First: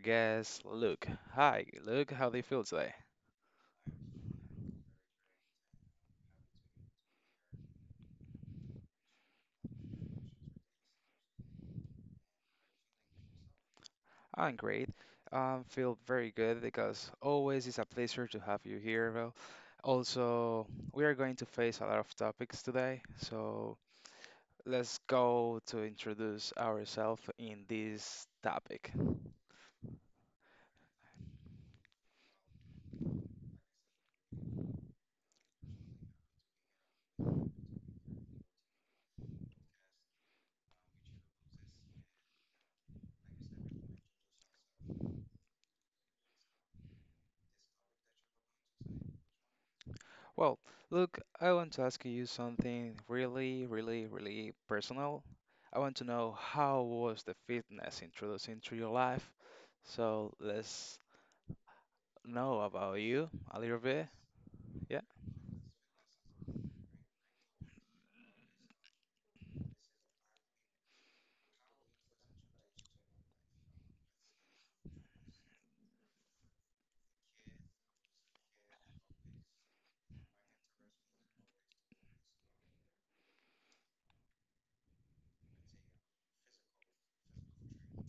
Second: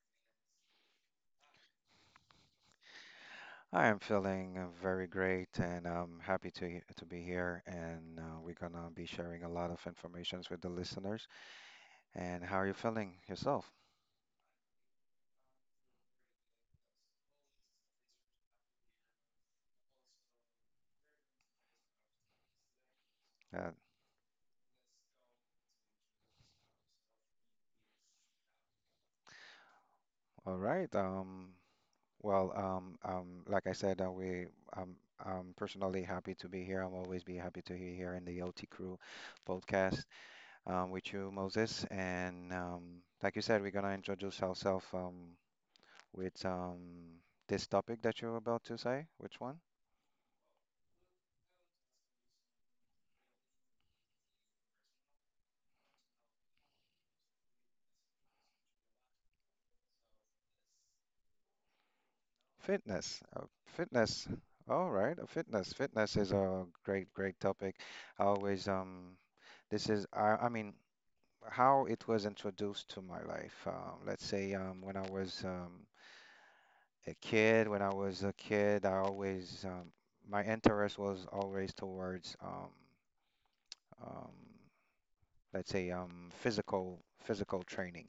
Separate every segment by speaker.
Speaker 1: guest Luke. Hi, Luke. How do you feel today?
Speaker 2: I'm feeling very great, and I'm happy to to be here, and we're gonna be sharing a lot of informations with the listeners. And how are you feeling yourself?
Speaker 1: I'm great. I feel very good because always it's a pleasure to have you here. Well, also we are going to face a lot of topics today,
Speaker 2: Uh,
Speaker 1: so let's go to introduce ourselves in this topic.
Speaker 2: all right. Well, like I said, we um, I'm personally happy to be here. I'm always be happy to be here in the OT Crew podcast with you, Moses. And like you said, we're gonna introduce ourselves with this topic that you're about to say. Which one?
Speaker 1: Well, look, I want to ask you something really, really, really personal. I want to know how was the fitness introduced into your life? So let's know about
Speaker 2: Fitness,
Speaker 1: you a little bit.
Speaker 2: fitness. All
Speaker 1: Yeah.
Speaker 2: right, fitness. Fitness is a great, great topic. I always, I mean, how it was introduced to my life. Let's say, a kid, when I was a kid, I always, my interest was always towards, um, physical training,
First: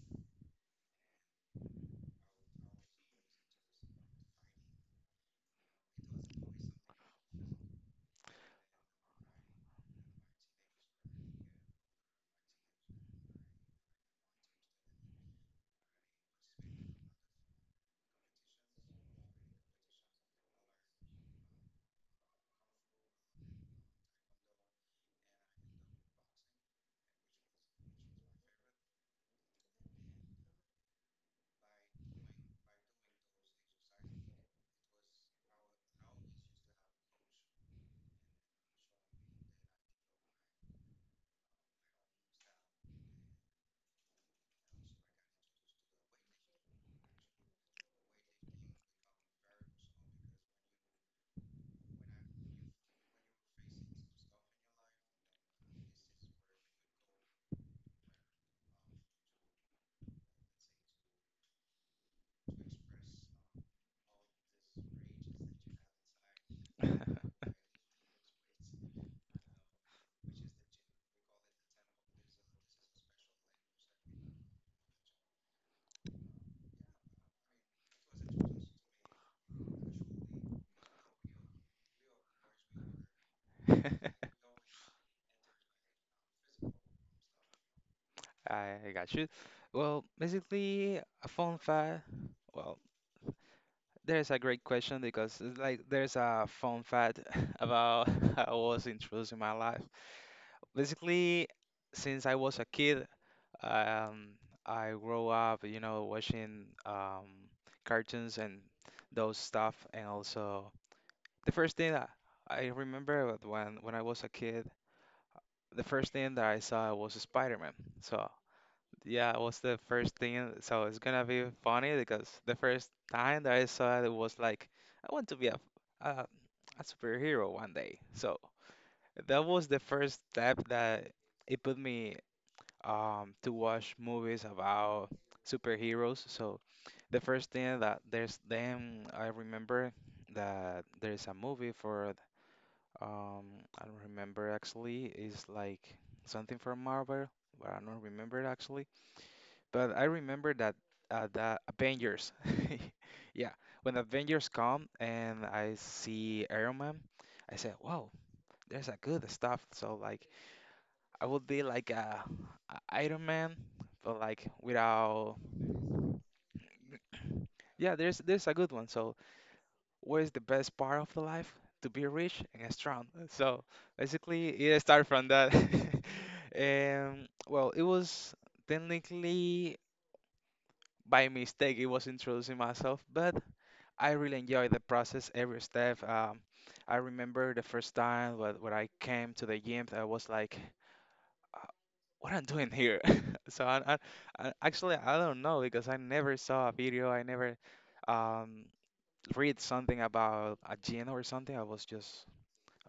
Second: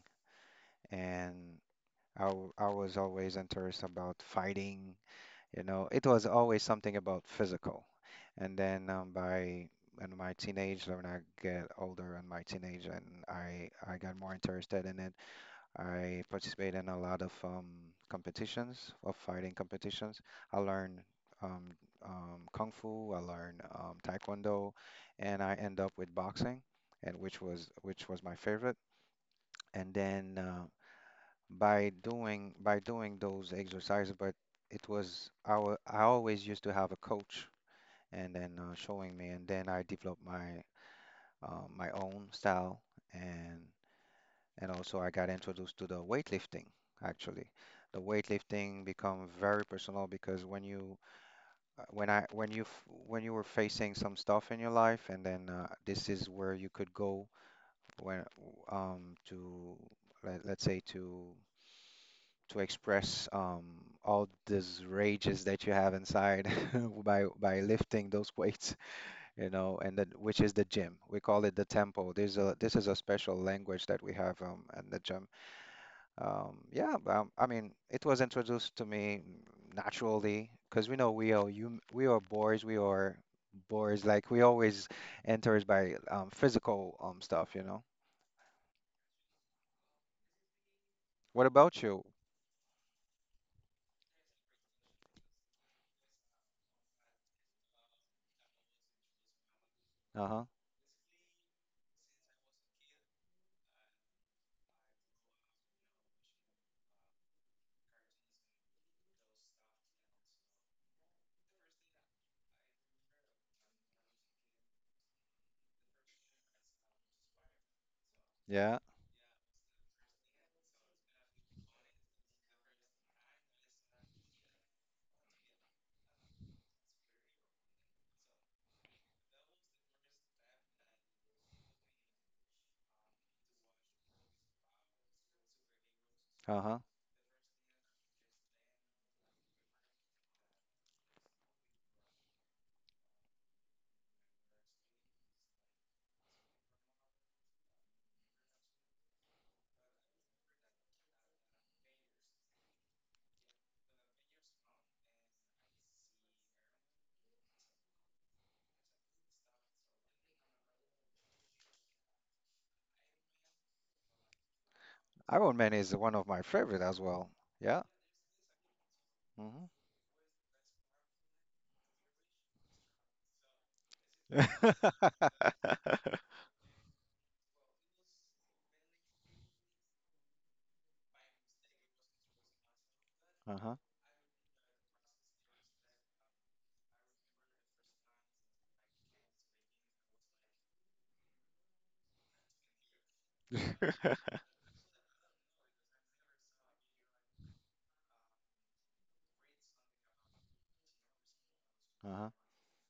Speaker 2: and I was always interested about fighting. It was always something about physical. And then by in my teenage, when I get older in my teenage, and I got more interested in it. I participate in a lot of competitions, of fighting competitions. I learn um, kung fu, I learn taekwondo, and I end up with boxing, and which was my favorite. And then by doing those exercises, but it was I always used to have a coach, and then showing me, and then I developed my own style, and also I got introduced to the weightlifting. Actually, the weightlifting become very personal because when you when I when you f- when you were facing some stuff in your life, and then this is where you could go when to let's say to express all these rages that you have inside by lifting those weights. You know, and then which is the gym. We call it the tempo. There's a This is a special language that we have at the gym. Yeah. I mean, it was introduced to me naturally because we know we are boys. Like we always enters by physical stuff, you know.
Speaker 1: I got you. Well, basically, a
Speaker 2: What
Speaker 1: fun
Speaker 2: about you?
Speaker 1: fact. Well, there's a great question because it's like there's a fun fact about how I was introduced in my life.
Speaker 2: Uh-huh.
Speaker 1: Basically, since I was a kid, Um, I grew up, you know, watching cartoons and those stuff, and also the first thing that I remember was when I was a kid, the first thing that I saw was Spider-Man. So
Speaker 2: Yeah.
Speaker 1: yeah, it was the first thing. So it's gonna be funny because the first time that I saw it, it was like I want to be a, a superhero one day. So that was the first step that it put me to watch movies about superheroes. So
Speaker 2: Uh-huh.
Speaker 1: the first thing that there's then I remember that there's a movie for um I don't remember actually is like something from Marvel, but I don't remember it actually. But I remember that the Avengers. Yeah, when Avengers come and I see Iron Man, I said, "Wow, there's a good stuff." So like I would be like a Iron Man, but like without.
Speaker 2: Iron Man is one of my favorite as well. Yeah.
Speaker 1: Yeah, there's a good one. So
Speaker 2: Mm-hmm.
Speaker 1: what is the best part of the life? To be rich and strong. So basically, it started from that. And well, it was technically by mistake. It was introducing myself, but
Speaker 2: Uh-huh.
Speaker 1: I really enjoyed the process. Every step. I remember the first time when I came to the gym. I was like, what I'm doing here. So I actually I don't know because I never saw a video. I never um, read something about a gin or something. I was just
Speaker 2: Uh-huh.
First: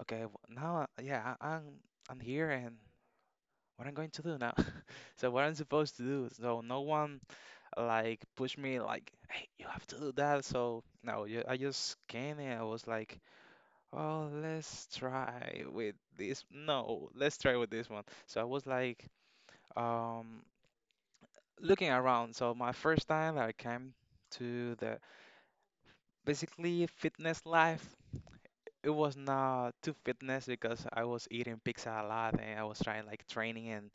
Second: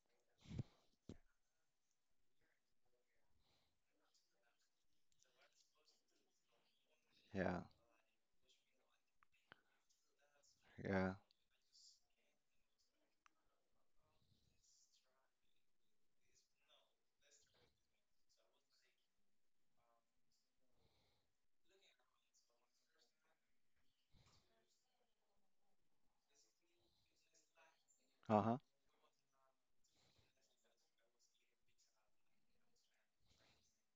Speaker 1: okay. Now, yeah, I'm here and what I'm going to do now. So what I'm supposed to do. So no one
Speaker 2: Yeah.
Speaker 1: like pushed me like, hey, you have to do that. So
Speaker 2: Yeah.
Speaker 1: no, I just came and I was like, oh, let's try with this. No, let's try with this one. So I was like, Um, looking around. So my first time that I came to the basically fitness life,
Speaker 2: Uh-huh.
Speaker 1: it was not too fitness because I was eating pizza a lot and I was trying like training and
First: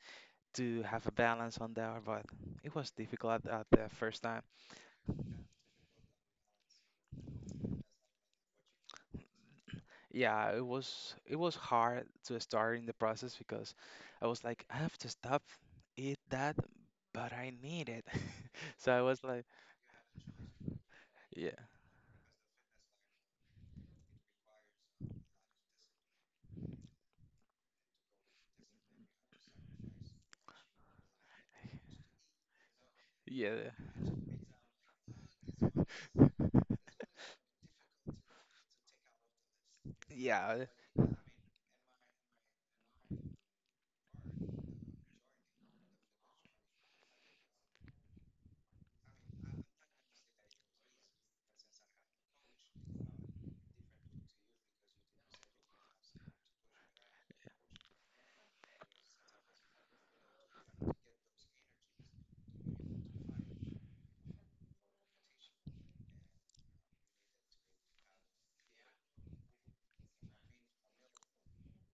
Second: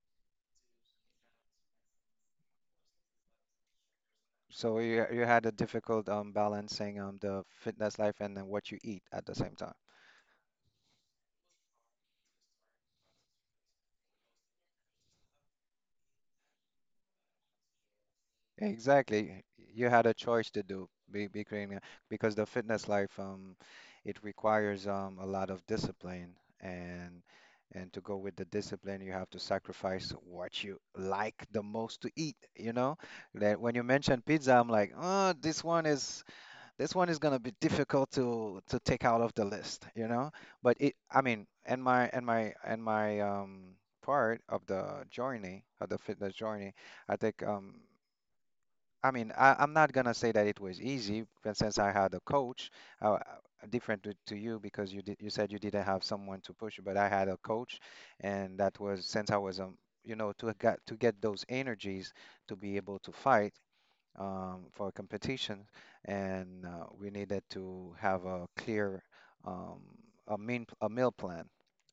Speaker 1: to have a balance on there, but it was difficult at the first time.
Speaker 2: So you had a difficult balancing the fitness life and then what you eat at the same time.
Speaker 1: Yeah, it was hard to start in the process because I was like, I have to stop eat that, but I need it. So I was like,
Speaker 2: Exactly. You had a choice to be
Speaker 1: yeah,
Speaker 2: creating because the fitness life it requires a lot of discipline, and to go with the discipline you have to sacrifice what you like the most to eat, you know?
Speaker 1: yeah,
Speaker 2: That
Speaker 1: yeah,
Speaker 2: when you mention pizza, I'm like, oh, this one is gonna be difficult to take out of the list, you know.
Speaker 1: yeah,
Speaker 2: But I mean, and my and my and my part of the journey of the fitness journey, I think I mean I'm not gonna say that it was easy, but since I had a coach, uh, different to you because you said you didn't have someone to push you, but I had a coach, and that was since I was to get those energies to be able to fight for competition, and we needed to have a clear um, a meal plan.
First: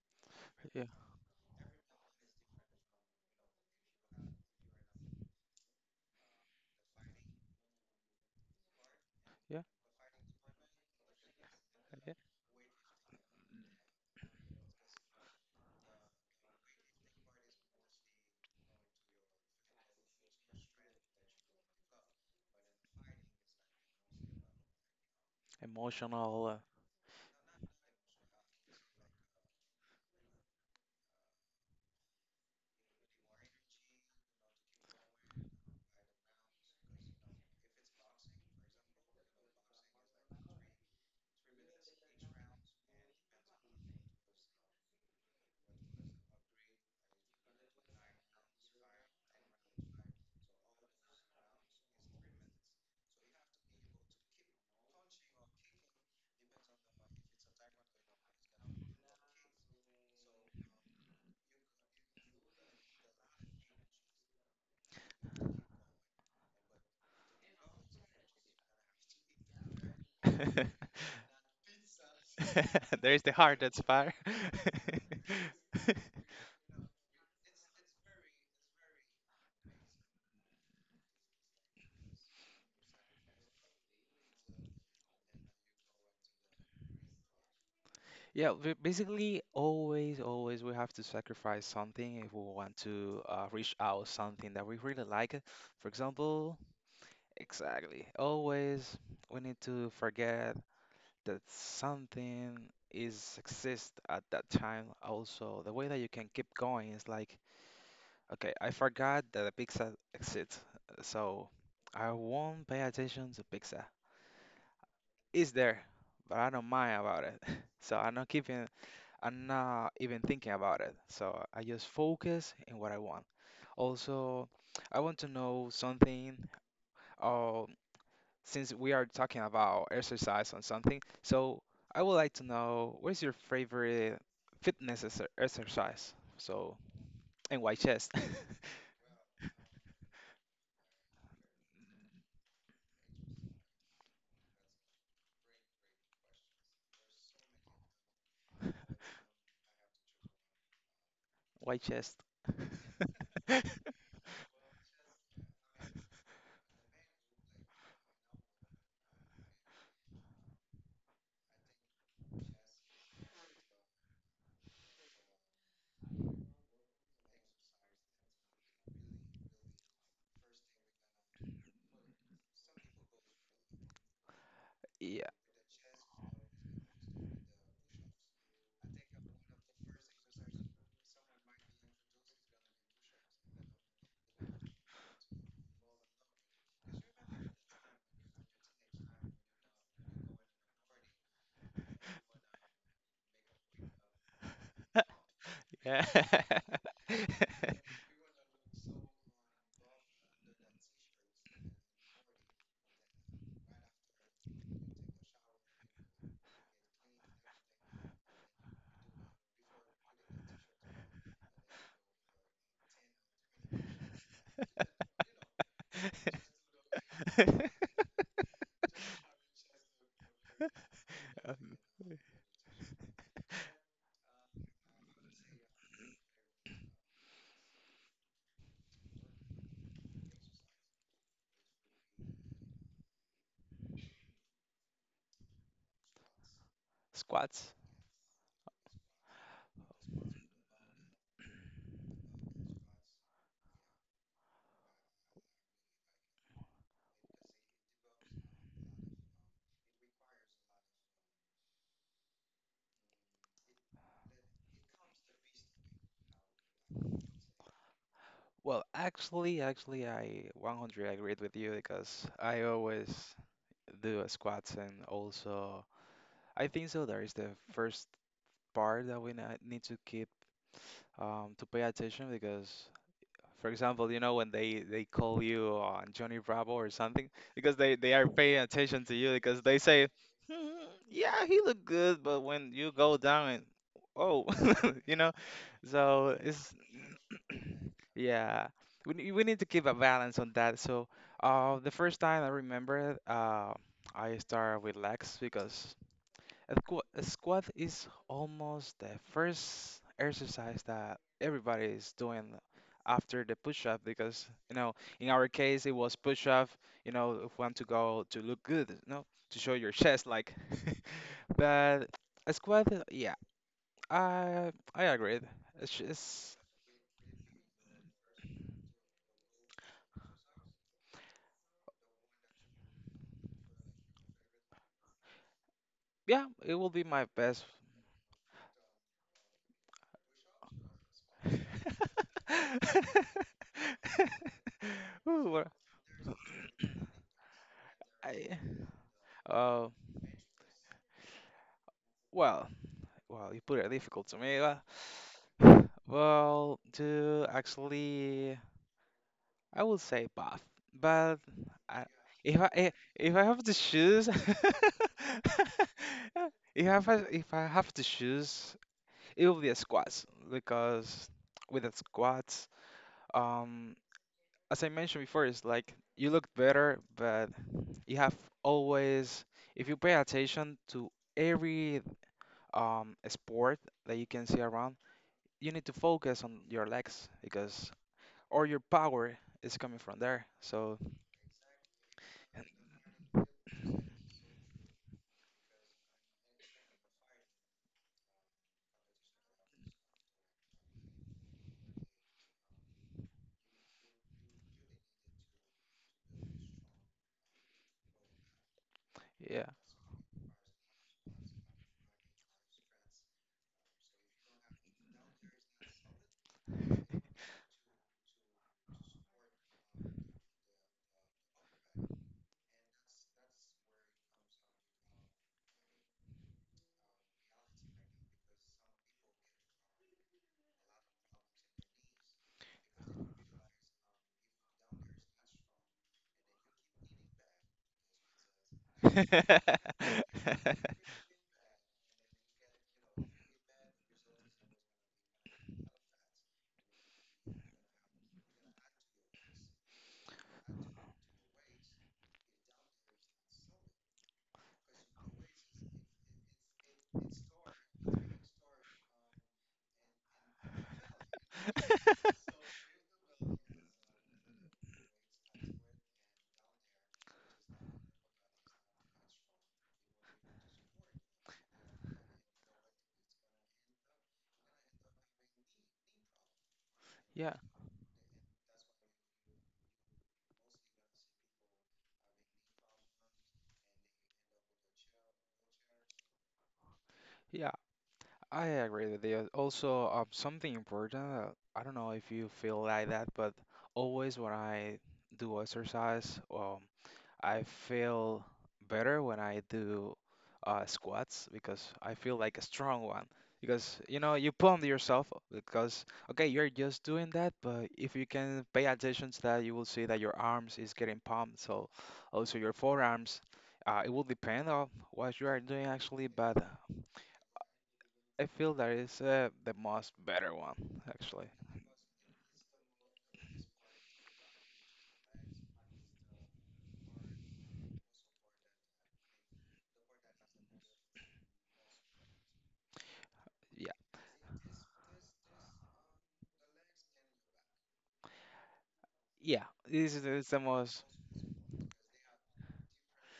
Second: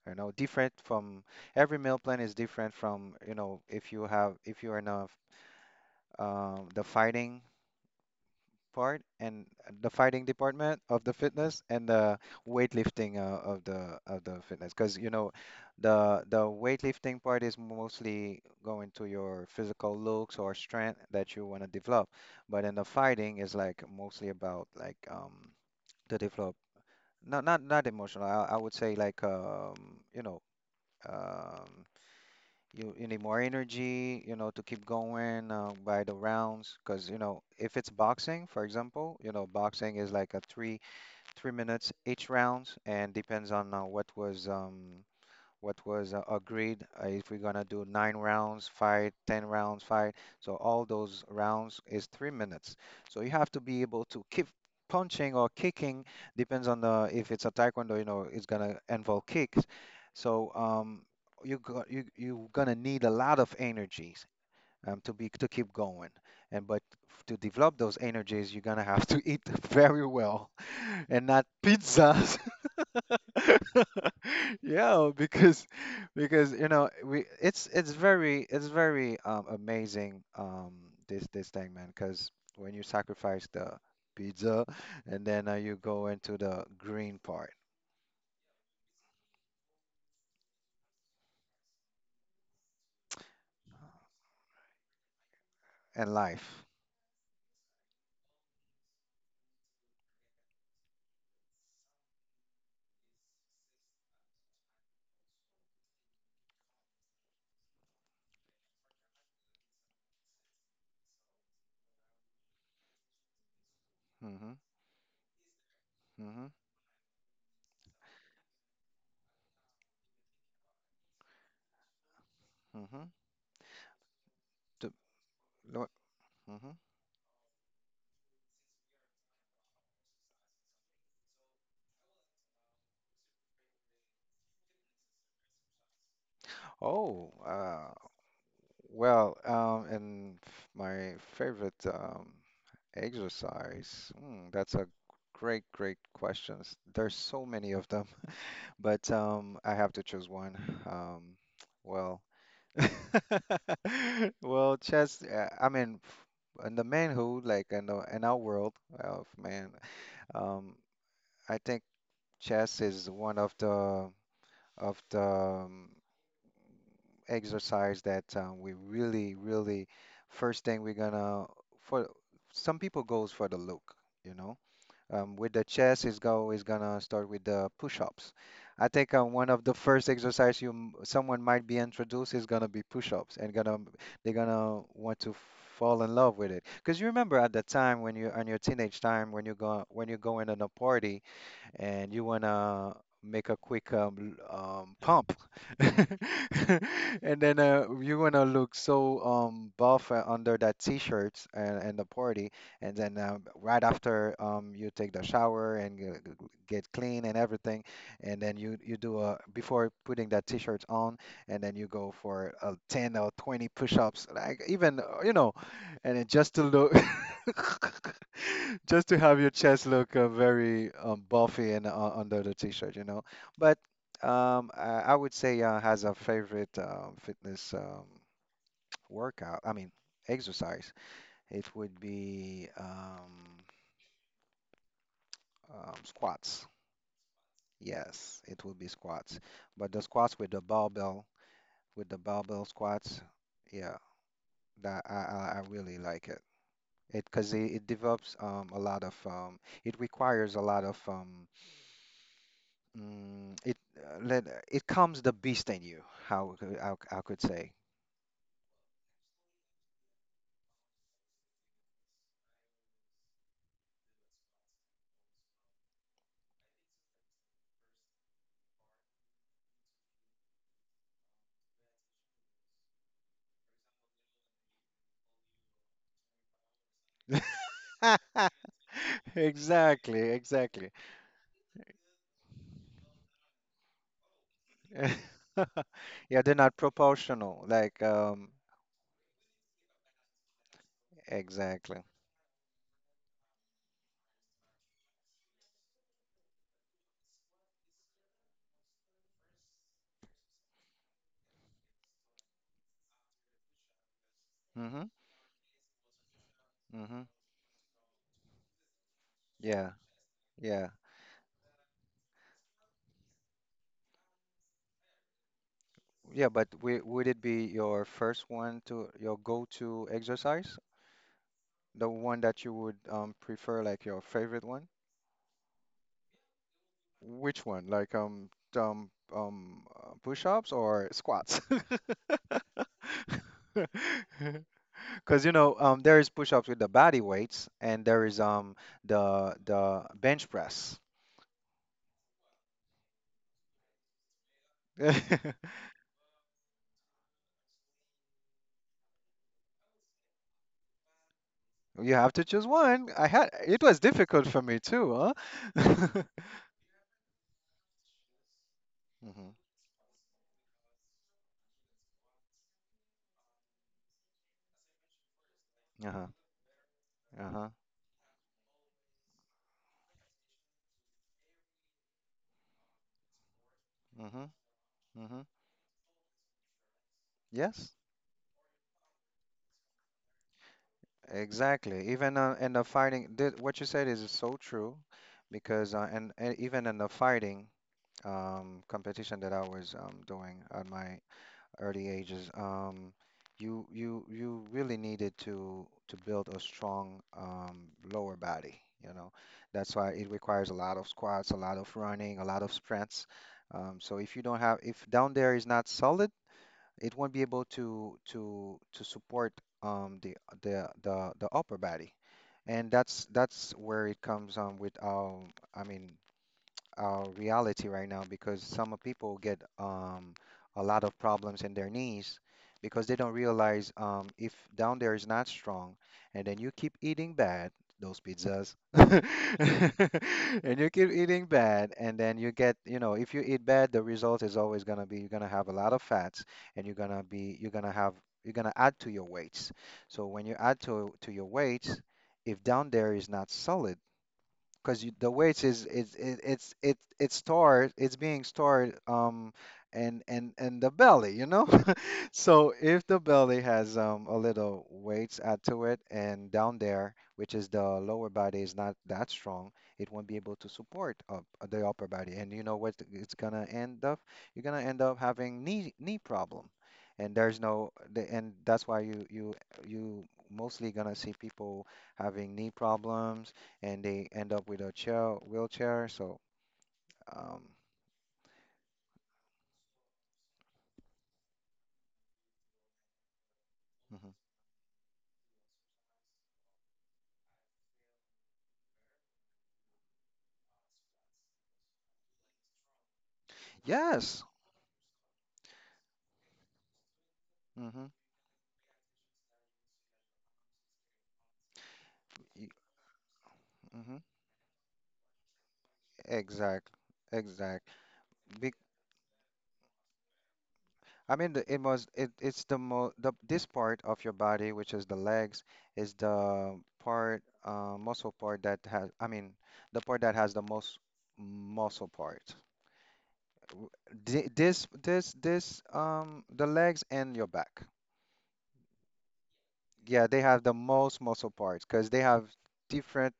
Speaker 2: You know, different
Speaker 1: yeah,
Speaker 2: from every meal plan is different from if you have if you're in a the fighting part, and
Speaker 1: yeah, yeah,
Speaker 2: the fighting department of the fitness and
Speaker 1: yeah,
Speaker 2: the weightlifting of the fitness because you know the weightlifting part is mostly going to your physical looks or strength that you want to develop, but in the fighting is like mostly about like to develop
Speaker 1: emotional.
Speaker 2: not emotional, I would say, like you know um you need more energy, you know, to keep going by the rounds. Because you know, if it's boxing, for example, you know, boxing is like a three minutes each rounds, and depends on what was agreed, if we're gonna do nine rounds fight ten rounds fight, so all those rounds is 3 minutes, so you have to be able to keep punching or kicking, depends on the if it's a taekwondo, you know it's gonna involve kicks. So you're gonna need a lot of energies to keep going, and but to develop those energies you're gonna have to eat very
Speaker 1: uh,
Speaker 2: well, and not pizzas.
Speaker 1: There's the heart that's fire.
Speaker 2: Yeah, because you know we it's very, it's very amazing, this thing, man. Because when you sacrifice the pizza, and then you go into the green part
Speaker 1: Yeah, we basically always we have to sacrifice something if we want to reach out something that we really like. For
Speaker 2: and
Speaker 1: example,
Speaker 2: life.
Speaker 1: exactly. Always we need to forget that something is exist at that time. Also, the way that you can keep going is like, okay, I forgot that a pizza exists, so I won't pay attention to pizza.
Speaker 2: Mm-hmm.
Speaker 1: It's there, but
Speaker 2: Mm-hmm.
Speaker 1: I don't mind about it. So I'm not keeping, I'm not even thinking about it. So I just focus in what I
Speaker 2: Mm-hmm.
Speaker 1: want. Also,
Speaker 2: The,
Speaker 1: I want to know something.
Speaker 2: mm-hmm.
Speaker 1: Uh, since we are talking about exercise and something, so I would like to know what is your favorite fitness exercise? So
Speaker 2: Oh,
Speaker 1: and why chest?
Speaker 2: well, my favorite exercise. Hmm, that's a great, great questions. There's so many of them. But I have to choose one. Um,
Speaker 1: Why chest?
Speaker 2: well, well, chess. I mean, in the manhood, like in our world of man, um, I think chess is one of the exercise that we really, really first thing we're gonna for. Some people goes for the look, you know.
Speaker 1: Yeah.
Speaker 2: With the chest, is gonna start with the push-ups. I think one of the first exercise someone might be introduced is gonna be push-ups, and gonna they're gonna want to fall in love with it. Because you remember at the time when you on your teenage time when you're going on a party, and you want to make a quick pump,
Speaker 1: Yeah.
Speaker 2: and then you want to look so buff under that t-shirt, and the party, and then right after you take the shower and get clean and everything, and then you do a before putting that t-shirt on, and then you go for 10 or 20 push-ups, like even you know, and it just to look, just to have your chest look very
Speaker 1: Uh,
Speaker 2: buffy and under the t-shirt, you know. But I would say has a favorite fitness workout. I mean, exercise. It would be squats.
Speaker 1: Squats.
Speaker 2: Yes, it would be squats. But the squats with the barbell squats, yeah, that I really like it. It because it develops a lot of it requires a lot of it comes the beast in you. I could say.
Speaker 1: Well, actually, I 100% agreed with you because I always do squats and also I think so there is the first part that we need to keep to pay attention because, for example, you know when they call you on Johnny Bravo or something because they are paying attention to you because they say,
Speaker 2: Exactly,
Speaker 1: hmm,
Speaker 2: exactly.
Speaker 1: yeah, he looked good, but when you go down and oh, you know, so
Speaker 2: Yeah, they're
Speaker 1: it's
Speaker 2: not proportional. Like
Speaker 1: Yeah, we we need to keep a balance on that. So, the
Speaker 2: exactly.
Speaker 1: first time I remember, I started with legs because a squat is almost the first exercise that everybody is doing after the push-up because you know
Speaker 2: Mm-hmm.
Speaker 1: in our case it was push-up. You
Speaker 2: Mm-hmm.
Speaker 1: know, if want to go to look good, you know, to show
Speaker 2: Yeah.
Speaker 1: your chest, like.
Speaker 2: Yeah.
Speaker 1: But a squat, yeah, I I agreed. It's
Speaker 2: Yeah.
Speaker 1: just.
Speaker 2: But w would it be your first one to your go-to exercise? The one that you would prefer, like your favorite one?
Speaker 1: Yeah, it will be my
Speaker 2: Which
Speaker 1: best.
Speaker 2: one? Like push-ups or squats? Because
Speaker 1: Ooh,
Speaker 2: you
Speaker 1: well,
Speaker 2: know, there is push-ups with the body weights, and there is
Speaker 1: I,
Speaker 2: the
Speaker 1: uh,
Speaker 2: the bench press.
Speaker 1: well, you put it difficult to me. Well, to actually, I would say bath, but I,
Speaker 2: You have to
Speaker 1: if
Speaker 2: choose
Speaker 1: I eh,
Speaker 2: one. I
Speaker 1: if I
Speaker 2: had
Speaker 1: have to
Speaker 2: It was
Speaker 1: choose,
Speaker 2: difficult for me too, huh?
Speaker 1: if I have to choose, it
Speaker 2: Mm-hmm.
Speaker 1: will be a squats because with the squats, um. as I mentioned before, it's like
Speaker 2: Uh-huh.
Speaker 1: you look better, but
Speaker 2: Uh-huh.
Speaker 1: you have always, if you pay attention to every sport that you
Speaker 2: Mm-hmm.
Speaker 1: can see around,
Speaker 2: Mm-hmm.
Speaker 1: you need to focus on your legs because
Speaker 2: Yes,
Speaker 1: all your power is coming from there. So,
Speaker 2: exactly. Even in the fighting, th what you said is so true, because and even in the fighting competition that I was doing at my early ages, you really needed to build a strong lower body, you know.
Speaker 1: yeah.
Speaker 2: That's why it requires a lot of squats, a lot of running, a lot of sprints. So if you don't have if down there is not solid, it won't be able to support the upper body. And that's where it comes with I mean reality right now, because some of people get a lot of problems in their knees, because they don't realize if down there is not strong, and then you keep eating bad, those pizzas, and you keep eating bad, and then you get, you know, if you eat bad, the result is always going to be you're going to have a lot of fats, and you're going to be, you're going to have, you're going to add to your weights. So when you add to your weights, if down there is not solid, because the way it is it's it it start it's being stored and the belly, you know. So if the belly has a little weights add to it, and down there, which is the lower body, is not that strong, it won't be able to support up the upper body. And you know what it's gonna end up? You're gonna end up having knee problem. And
Speaker 1: Yeah,
Speaker 2: there's no, the- and that's why you you mostly gonna see people having knee problems, and they end up with a chair wheelchair. So um,
Speaker 1: yeah, I agree with you. Also, something important, I don't know if you feel like that, but
Speaker 2: mhm.
Speaker 1: always when I do exercise, I feel better when I do squats because I feel like a strong one. Because you know
Speaker 2: Yes,
Speaker 1: you pump yourself up because okay you're just doing that, but
Speaker 2: hmm
Speaker 1: if you can pay attention to that, you will see that your arms is getting pumped. So also your forearms. It
Speaker 2: hmm
Speaker 1: will depend on what you are doing actually, but
Speaker 2: exactly, exactly.
Speaker 1: I
Speaker 2: Big,
Speaker 1: feel that is the most better one
Speaker 2: I
Speaker 1: actually.
Speaker 2: mean, the, it was it, it's the this part of your body, which is the legs, is the part muscle part that has, I mean, the part that has the most muscle part. W-
Speaker 1: Yeah,
Speaker 2: This the legs and your back.
Speaker 1: yeah. This
Speaker 2: Yeah, they
Speaker 1: is the
Speaker 2: have the
Speaker 1: most
Speaker 2: most muscle parts because they have different.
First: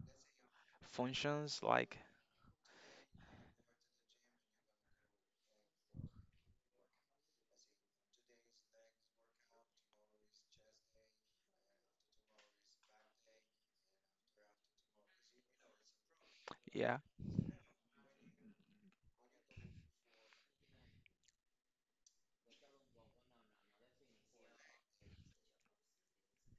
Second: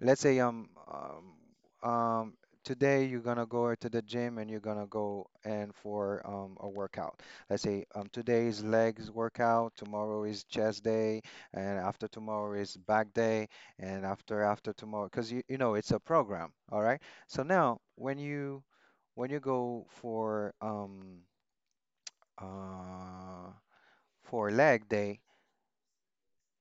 Speaker 2: Let's say
Speaker 1: functions like.
Speaker 2: um today you're gonna go to the gym and you're gonna go and for a workout. Let's say today is legs workout, tomorrow is chest day, and after tomorrow is back day, and after tomorrow because you know it's a program. All
Speaker 1: Yeah,
Speaker 2: right. So now when you go uh for leg day,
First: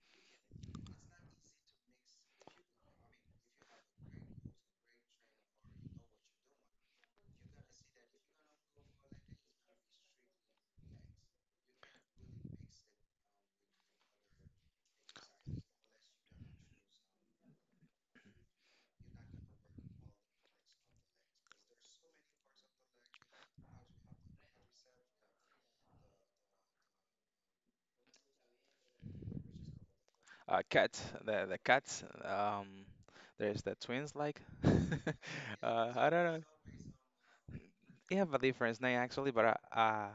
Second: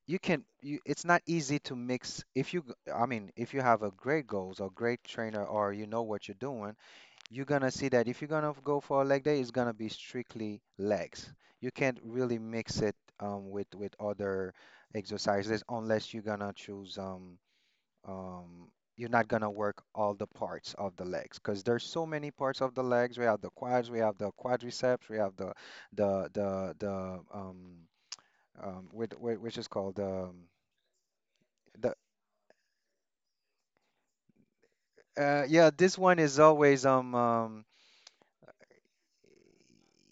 Speaker 2: you can you, it's not easy to mix. If you g- I mean, if you have a great goals or great trainer or you know what you're doing, you're gonna see that if you're gonna go for a leg day, it's gonna be strictly legs. You can't really mix it with other exercises unless you're gonna choose um, you're not gonna work all the parts of the legs because there's so many parts of the legs we have the quads we have the quadriceps we have the um, with, which is called
Speaker 1: cat, the
Speaker 2: the
Speaker 1: cats. There's the twins like.
Speaker 2: Yeah, this
Speaker 1: I
Speaker 2: one
Speaker 1: don't know.
Speaker 2: is always
Speaker 1: They have a different name actually, but uh,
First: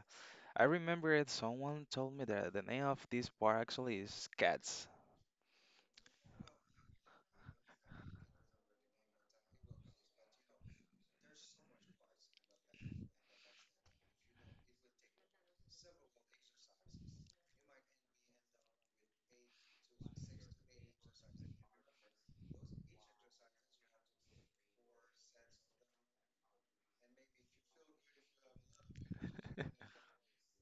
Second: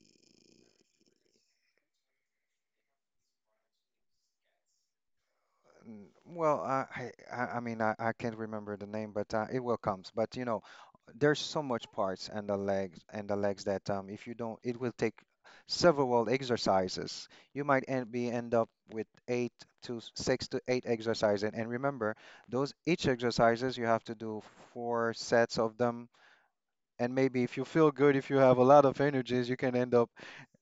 Speaker 1: I remember it. Someone told me that the name of this bar actually is Cats.
Speaker 2: well, I mean, I can't remember the name, but it will comes. But you know, there's so much parts and the legs, and the legs, that if you don't, it will take several exercises. You might end up with six to eight exercises. And remember, those each exercises you have to do four sets of them. And maybe if you feel good, if you have a lot of energies, you can end up,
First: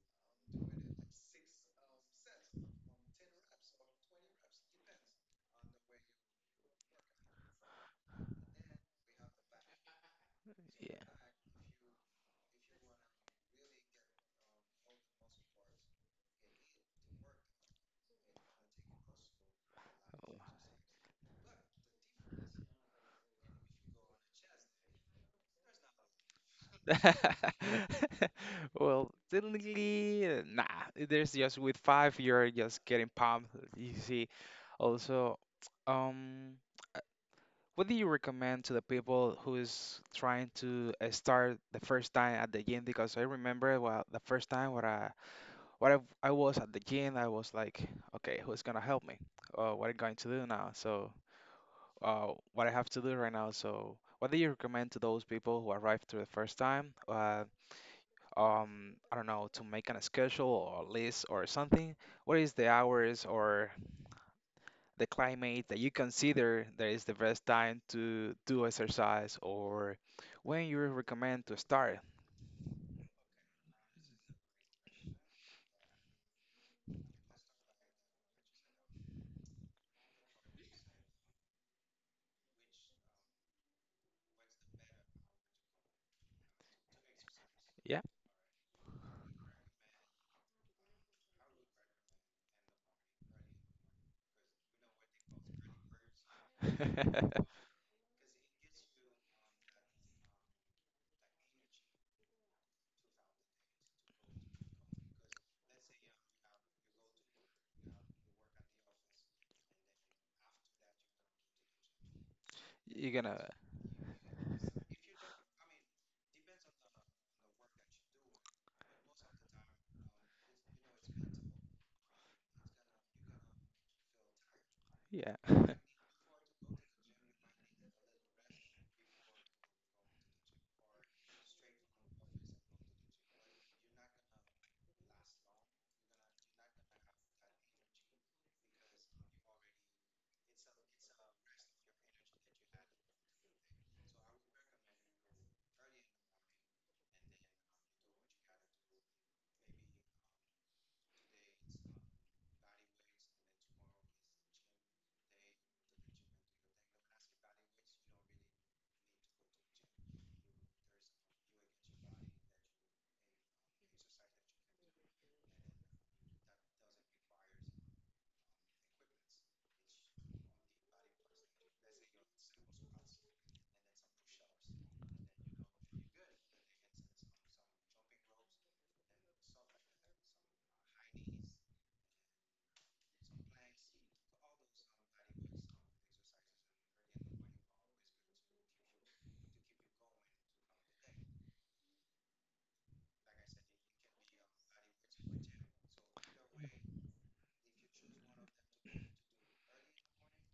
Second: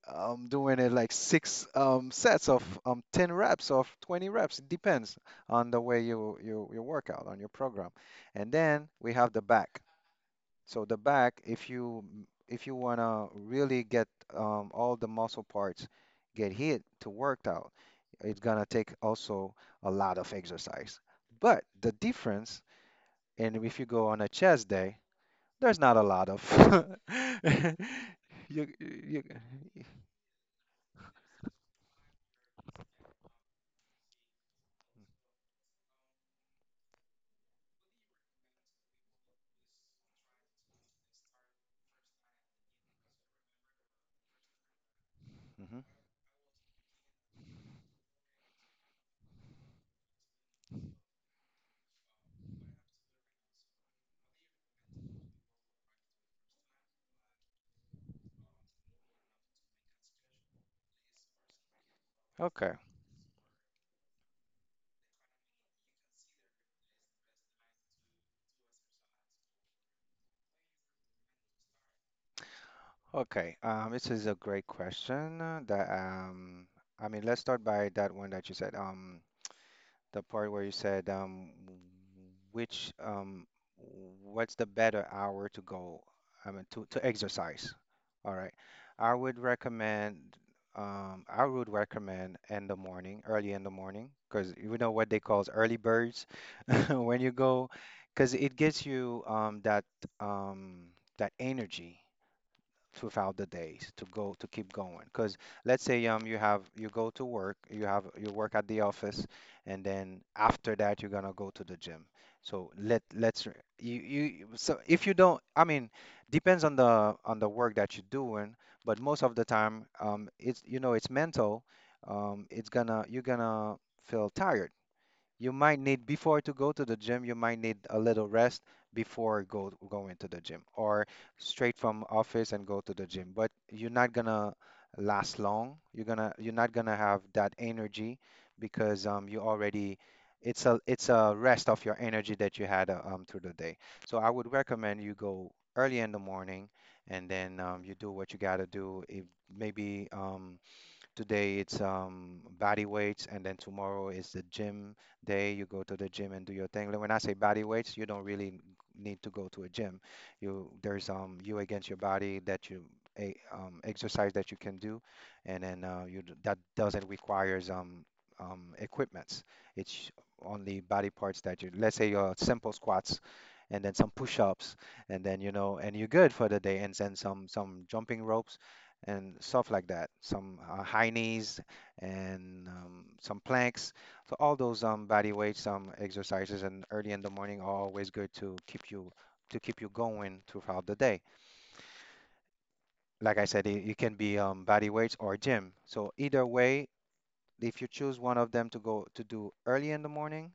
Speaker 2: I'm doing it like six sets of 10 reps of 20 reps. It depends on the way you work out on your program. And then we have the back. So the
Speaker 1: Yeah.
Speaker 2: back, if you wanna really get all the muscle parts get hit to worked out, it's gonna take also a lot of exercise. But the difference, and if you go on a chest day, there's not a lot of you
Speaker 1: Well,
Speaker 2: you.
Speaker 1: technically, nah. There's just with five, you're just getting pumped. You see. Also, um, what do you recommend to the people who is trying to start the first time at the gym? Because I remember well, the first time when I
Speaker 2: Mhm.
Speaker 1: when I, I was at the gym, I was like, okay, who's gonna help me? What I'm going to do now? So, what I have to do right now? So, what do you recommend to those people who arrive to the first time? I don't know, to make an schedule or list or something. What is the
Speaker 2: Okay.
Speaker 1: hours or the climate that you consider that is the best time to do exercise or when you recommend to start.
Speaker 2: Okay, this is a great question. That I mean, let's start by that one that you said. The part where you said, which what's the better hour to go? I mean, to exercise.
Speaker 1: Yeah.
Speaker 2: All right, I would recommend. I would recommend in the morning, early in the morning, because you know what they calls early birds when you go, because it gives you that that energy throughout the days to go to keep going. Because let's say you have you go to work, you have you work at the office, and then after that you're gonna go to the gym. So let
Speaker 1: You're gonna,
Speaker 2: let's r- you so if you don't, I mean, depends on the work that you're doing, but most of the time it's, you know, it's mental. It's gonna, you're gonna feel tired.
Speaker 1: yeah.
Speaker 2: You might need before to go to the gym, you might need a little rest before go going to the gym, or straight from office and go to the gym. But you're not gonna last long. You're gonna, you're not gonna have that energy because you already, it's a, it's a rest of your energy that you had through the day. So I would recommend you go early in the morning, and then you do what you gotta do. If maybe today it's body weights, and then tomorrow is the gym day. You go to the gym and do your thing. Like, when I say body weights, you don't really need to go to a gym. You there's you against your body that you exercise that you can do, and then that doesn't requires equipments. It's only body parts that you, let's say, your simple squats, and then some push-ups, and then, you know, and you're good for the day, and then some jumping rope and stuff like that. Some high knees, and some planks. So all those body weights, exercises, and early in the morning, are always good to keep you going throughout the day. Like I said, it can be body weights or gym. So either way, if you choose one of them to go to do early in the morning,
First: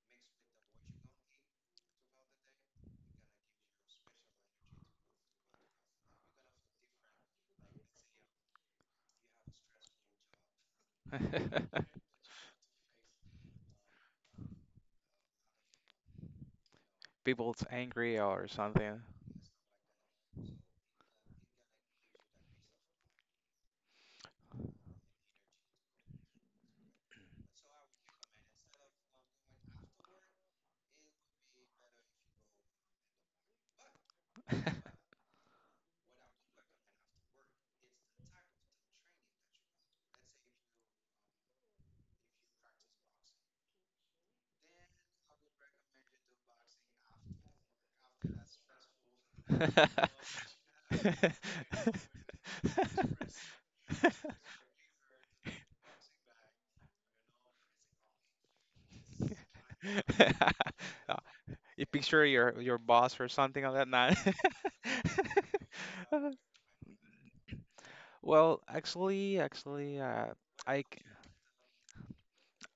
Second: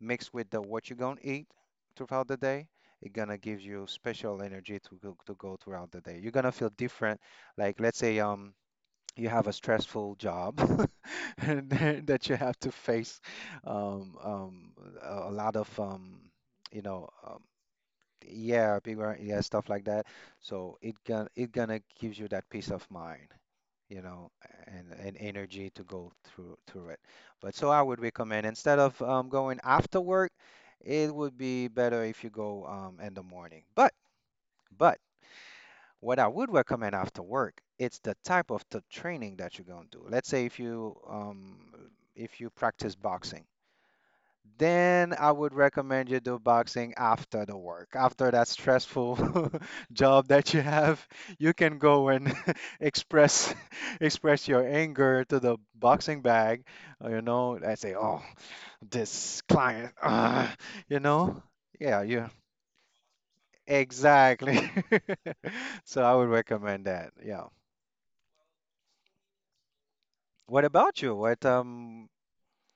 Speaker 2: mixed with the what you're gonna eat throughout the day, it's gonna give you special energy to go throughout the day. You're gonna feel different. Like, let's say you have a stressful job and then that you have to face um, um, a lot of you know,
Speaker 1: People's angry or
Speaker 2: yeah,
Speaker 1: something.
Speaker 2: yeah, stuff like that. So it gonna, it gonna gives you that peace of mind, you know, and energy to go through through it. But so I would recommend, instead of going after work, it would be better if you go in the morning. But what I would recommend after work, it's the type of the training that you're gonna do. Let's say if you practice boxing, then I would recommend you do boxing after the work, after that stressful job that you have. You can go and express express your anger to the boxing bag. You know, I say, oh, this client, you know,
Speaker 1: You
Speaker 2: yeah,
Speaker 1: picture
Speaker 2: you
Speaker 1: your boss or something like that. Nah.
Speaker 2: exactly. So I would recommend that. Yeah.
Speaker 1: Well, actually,
Speaker 2: What
Speaker 1: I
Speaker 2: about
Speaker 1: c-
Speaker 2: you? What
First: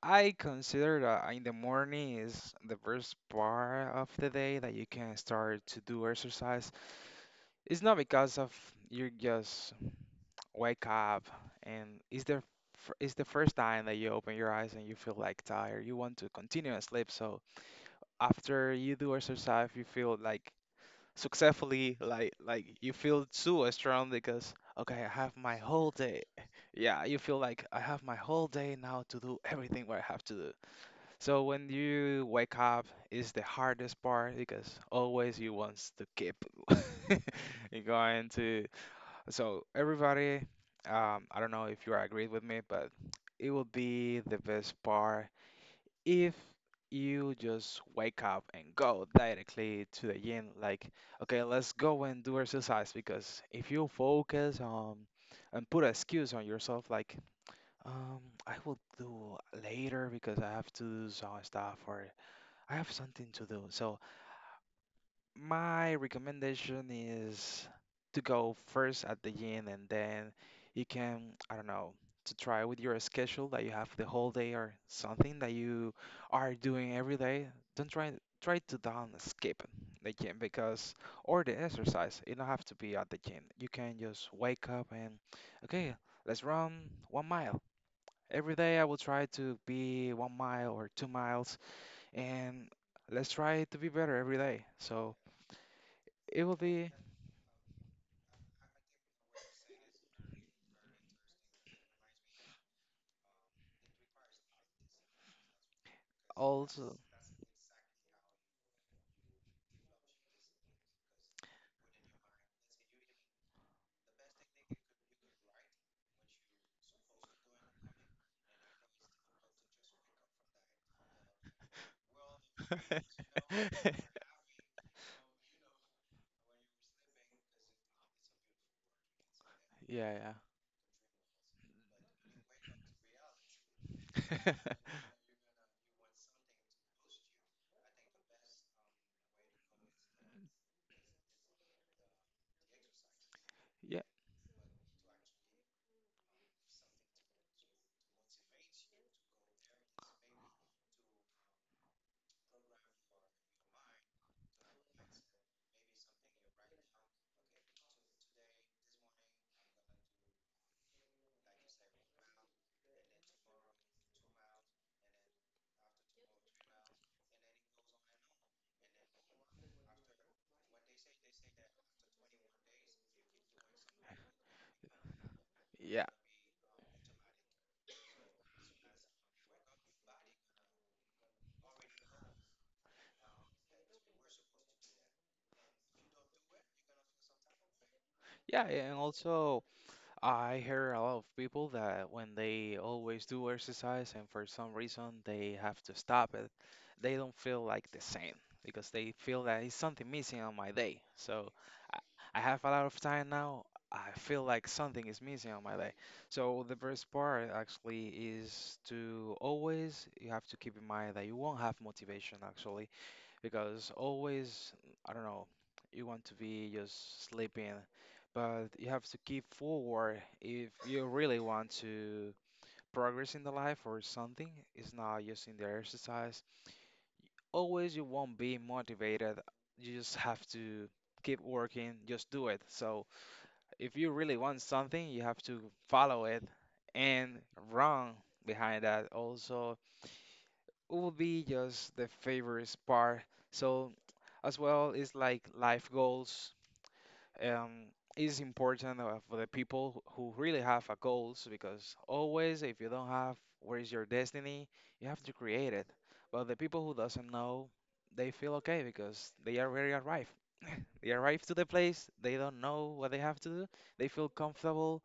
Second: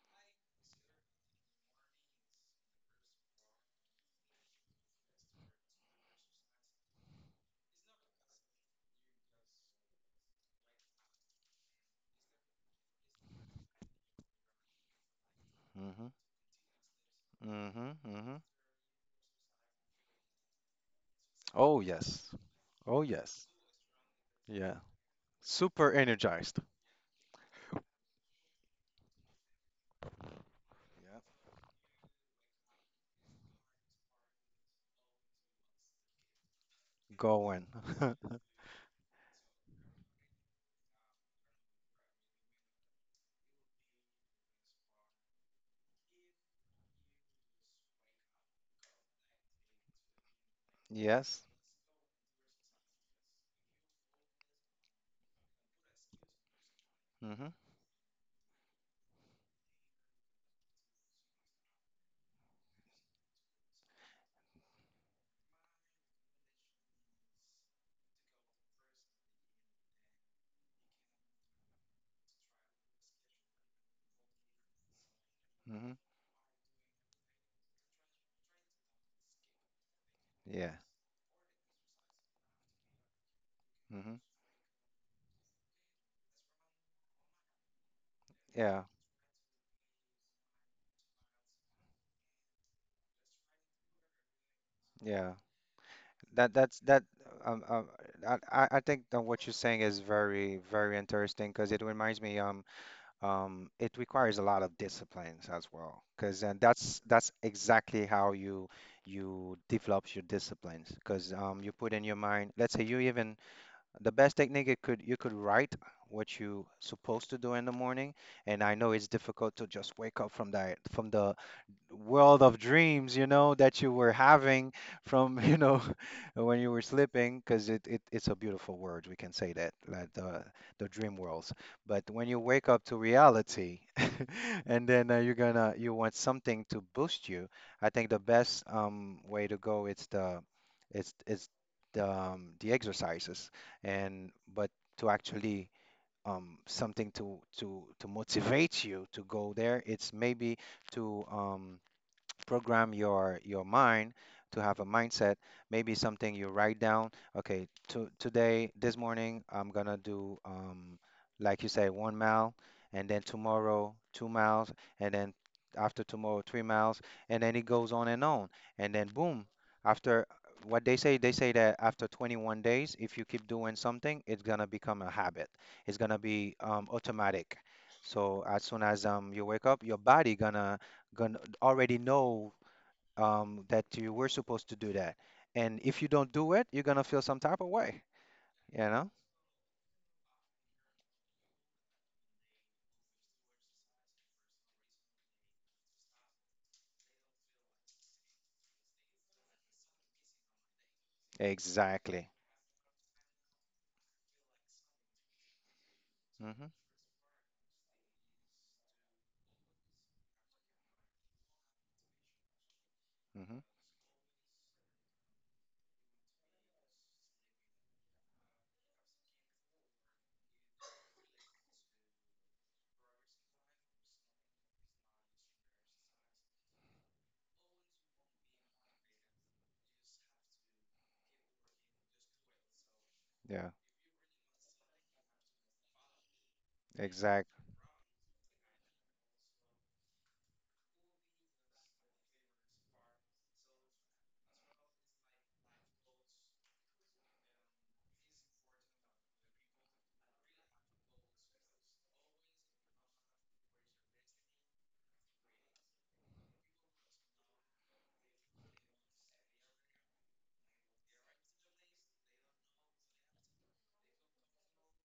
Speaker 1: I consider that in the morning is the first part of the day that you can start to do exercise. It's not because of you just wake up and it's the it's the first time that you open your eyes and you feel like tired. You
Speaker 2: mhm.
Speaker 1: want to continue and sleep. So
Speaker 2: mhm mhm.
Speaker 1: after you do exercise, you feel like
Speaker 2: Oh
Speaker 1: successfully,
Speaker 2: yes.
Speaker 1: like you
Speaker 2: Oh
Speaker 1: feel
Speaker 2: yes.
Speaker 1: so strong because,
Speaker 2: Yeah.
Speaker 1: okay, I have my whole
Speaker 2: Super
Speaker 1: day.
Speaker 2: energized.
Speaker 1: Yeah, you feel like I have my whole day now to do everything what I have to do.
Speaker 2: Yeah.
Speaker 1: So when you wake up is the hardest part because always you want to keep
Speaker 2: Going.
Speaker 1: you going to, so everybody, I don't know if you agree with me, but it will be the best part if you just wake up and go directly to the gym, like, okay,
Speaker 2: Yes.
Speaker 1: let's go and do exercise because if you focus on and put excuse on yourself, like,
Speaker 2: Mhm.
Speaker 1: um, I will do later because I have to do some stuff or I have something to do. So my recommendation is to go first at the gym and then you can, I don't know, to try with your schedule that you have the whole day or something that you
Speaker 2: mhm.
Speaker 1: are doing every day. Don't try to down skip the gym
Speaker 2: Yeah.
Speaker 1: because or the exercise. You don't have to be at the gym. You can
Speaker 2: Mhm.
Speaker 1: just wake up and okay, let's run 1 mile. Every day
Speaker 2: Yeah.
Speaker 1: I will try to be 1 mile or 2 miles and let's try to be better every day. So
Speaker 2: Yeah.
Speaker 1: it
Speaker 2: That
Speaker 1: will
Speaker 2: that's
Speaker 1: be
Speaker 2: that um, um I think that what you're saying is very very interesting because it reminds me it requires a lot of disciplines as well. Because and
Speaker 1: also.
Speaker 2: that's exactly how you you develop your disciplines, because you put in your mind, let's say you even the best technique, it could you could write what you supposed to do in the morning. And I know it's difficult to just wake up from that, from the world of dreams, you know, that you were having, from, you know, when you were sleeping, because it, it's a beautiful word, we can say that, like
Speaker 1: Yeah,
Speaker 2: the dream worlds. But when you wake up to reality,
Speaker 1: yeah.
Speaker 2: and then you're gonna, you want something to boost you. I think the best way to go, it's the, it's the exercises.
Speaker 1: Yeah,
Speaker 2: And but to actually something to motivate you to go there, it's maybe to program your mind to have a mindset, maybe something you write down. Okay, today, this morning, I'm gonna do like you say, 1 mile, and then tomorrow 2 miles, and then after tomorrow 3 miles, and then it goes on and on, and then boom, after what they say, they say that after 21 days if you keep doing something, it's gonna become a habit, it's
Speaker 1: yeah,
Speaker 2: gonna be automatic. So as soon as you wake up, your body gonna gonna already know that you were supposed to do that. And if you don't do it, you're gonna feel some type of way,
Speaker 1: yeah,
Speaker 2: you
Speaker 1: yeah, and
Speaker 2: know?
Speaker 1: also I hear a lot of people that when they always do exercise and for some reason they have to stop it, they don't feel like the same because they feel that it's something missing on my day. So I,
Speaker 2: Exactly.
Speaker 1: I have a lot of time now. I feel like something is missing on my day. So
Speaker 2: Mm-hmm.
Speaker 1: the first part actually is to always you have to keep in mind that you won't have motivation actually
Speaker 2: Mm-hmm.
Speaker 1: because always, I don't know, you want to be just sleeping, but you have to keep forward if you really want to progress in the life or something. It's not just in the exercise. Always you won't be motivated. You just have to keep working, just do it. So
Speaker 2: Yeah.
Speaker 1: if you really want something, you have to follow it and
Speaker 2: Exact.
Speaker 1: run behind that also will be just the favorite part. So, as well, it's like life goals. Um, is important for the people who really have a goals because always, if you don't have where is your destiny, you have to create it. But the people who doesn't know, they feel okay because they are very arrived. They arrive to the place, they don't know what they have to do, they feel comfortable,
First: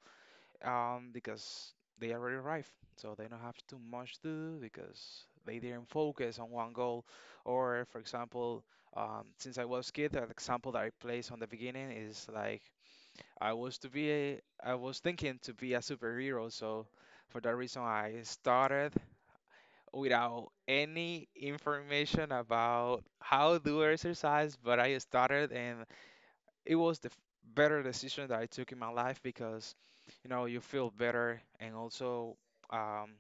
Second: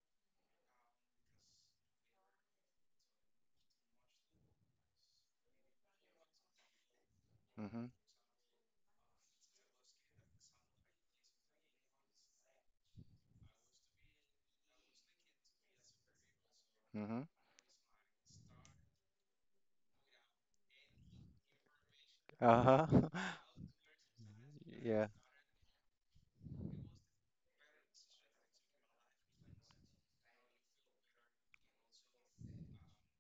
Speaker 1: because they already arrived, so they don't have too much to do because they didn't focus on one goal. Or,
Speaker 2: Mm-hmm.
Speaker 1: for example, since I was kid, that example that I placed on the beginning is like I was to be a, I was thinking to be a superhero, so
Speaker 2: Mm-hmm.
Speaker 1: for that reason I started without any information about
Speaker 2: Uh-huh.
Speaker 1: how to exercise, but I
Speaker 2: Yeah.
Speaker 1: started and it was the better decision that I took in my life because, you know, you feel better and also, um,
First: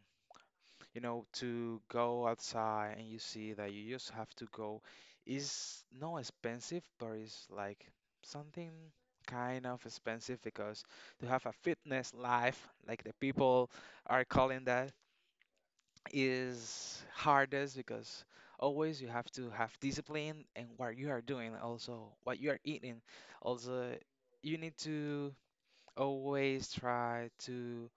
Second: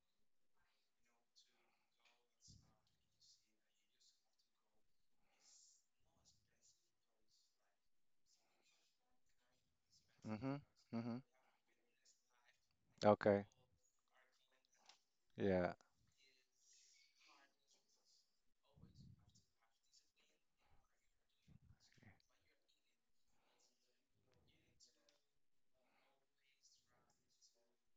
Speaker 1: you know, to go outside and you see that you just have to go is not expensive, but it's like something kind of expensive
Speaker 2: Mm-hmm.
Speaker 1: because
Speaker 2: Mm-hmm.
Speaker 1: to have a fitness life, like the
Speaker 2: Okay.
Speaker 1: people are calling that,
Speaker 2: Yeah.
Speaker 1: is hardest because always you have to have discipline and what you are doing also what you are eating also you need to always try to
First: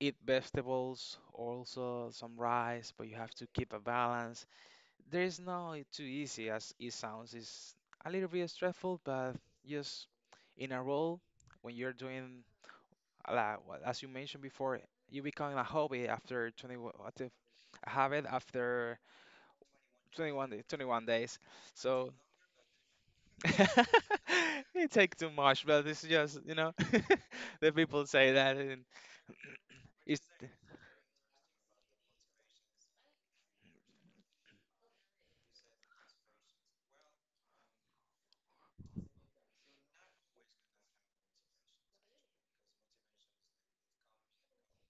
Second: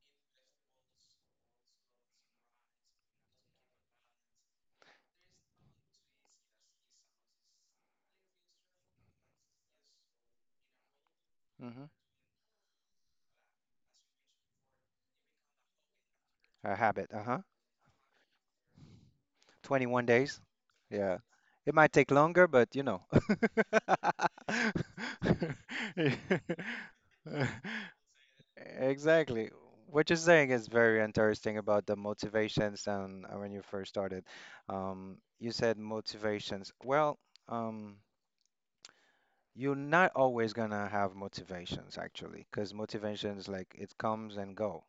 Speaker 1: eat vegetables also some rice but you have to keep a balance. There is no too easy as it sounds. It's a little bit stressful but just in a role when
Speaker 2: Mm-hmm.
Speaker 1: you're doing a lot as you mentioned before you become a hobby after
Speaker 2: A
Speaker 1: 20 what-
Speaker 2: habit.
Speaker 1: if-
Speaker 2: Uh-huh.
Speaker 1: a habit after
Speaker 2: 21 days.
Speaker 1: 21 days, 21
Speaker 2: Yeah.
Speaker 1: days.
Speaker 2: It might take
Speaker 1: So
Speaker 2: longer, but you know.
Speaker 1: it take too much, but it's just, you know, the people say that and
Speaker 2: Exactly. What you're
Speaker 1: it's
Speaker 2: saying is very interesting about the motivations and when you first started. You said motivations. Well, um, you're not always gonna have motivations actually, because motivations, like, it comes and go,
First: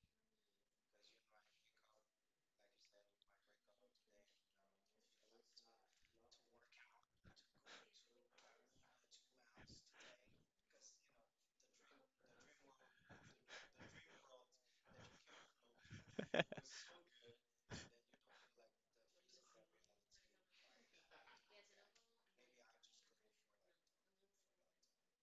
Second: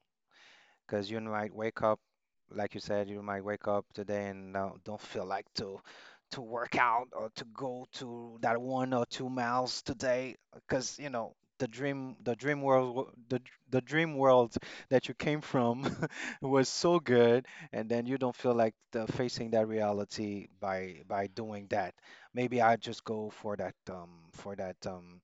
Speaker 2: because you might wake up, like you said, you might wake up today and don't feel like to work out, or to go to that 1 or 2 miles today, because you know the dream world that you came from was so good, and then you don't feel like the, facing that reality by doing that. Maybe I just go for that um for that um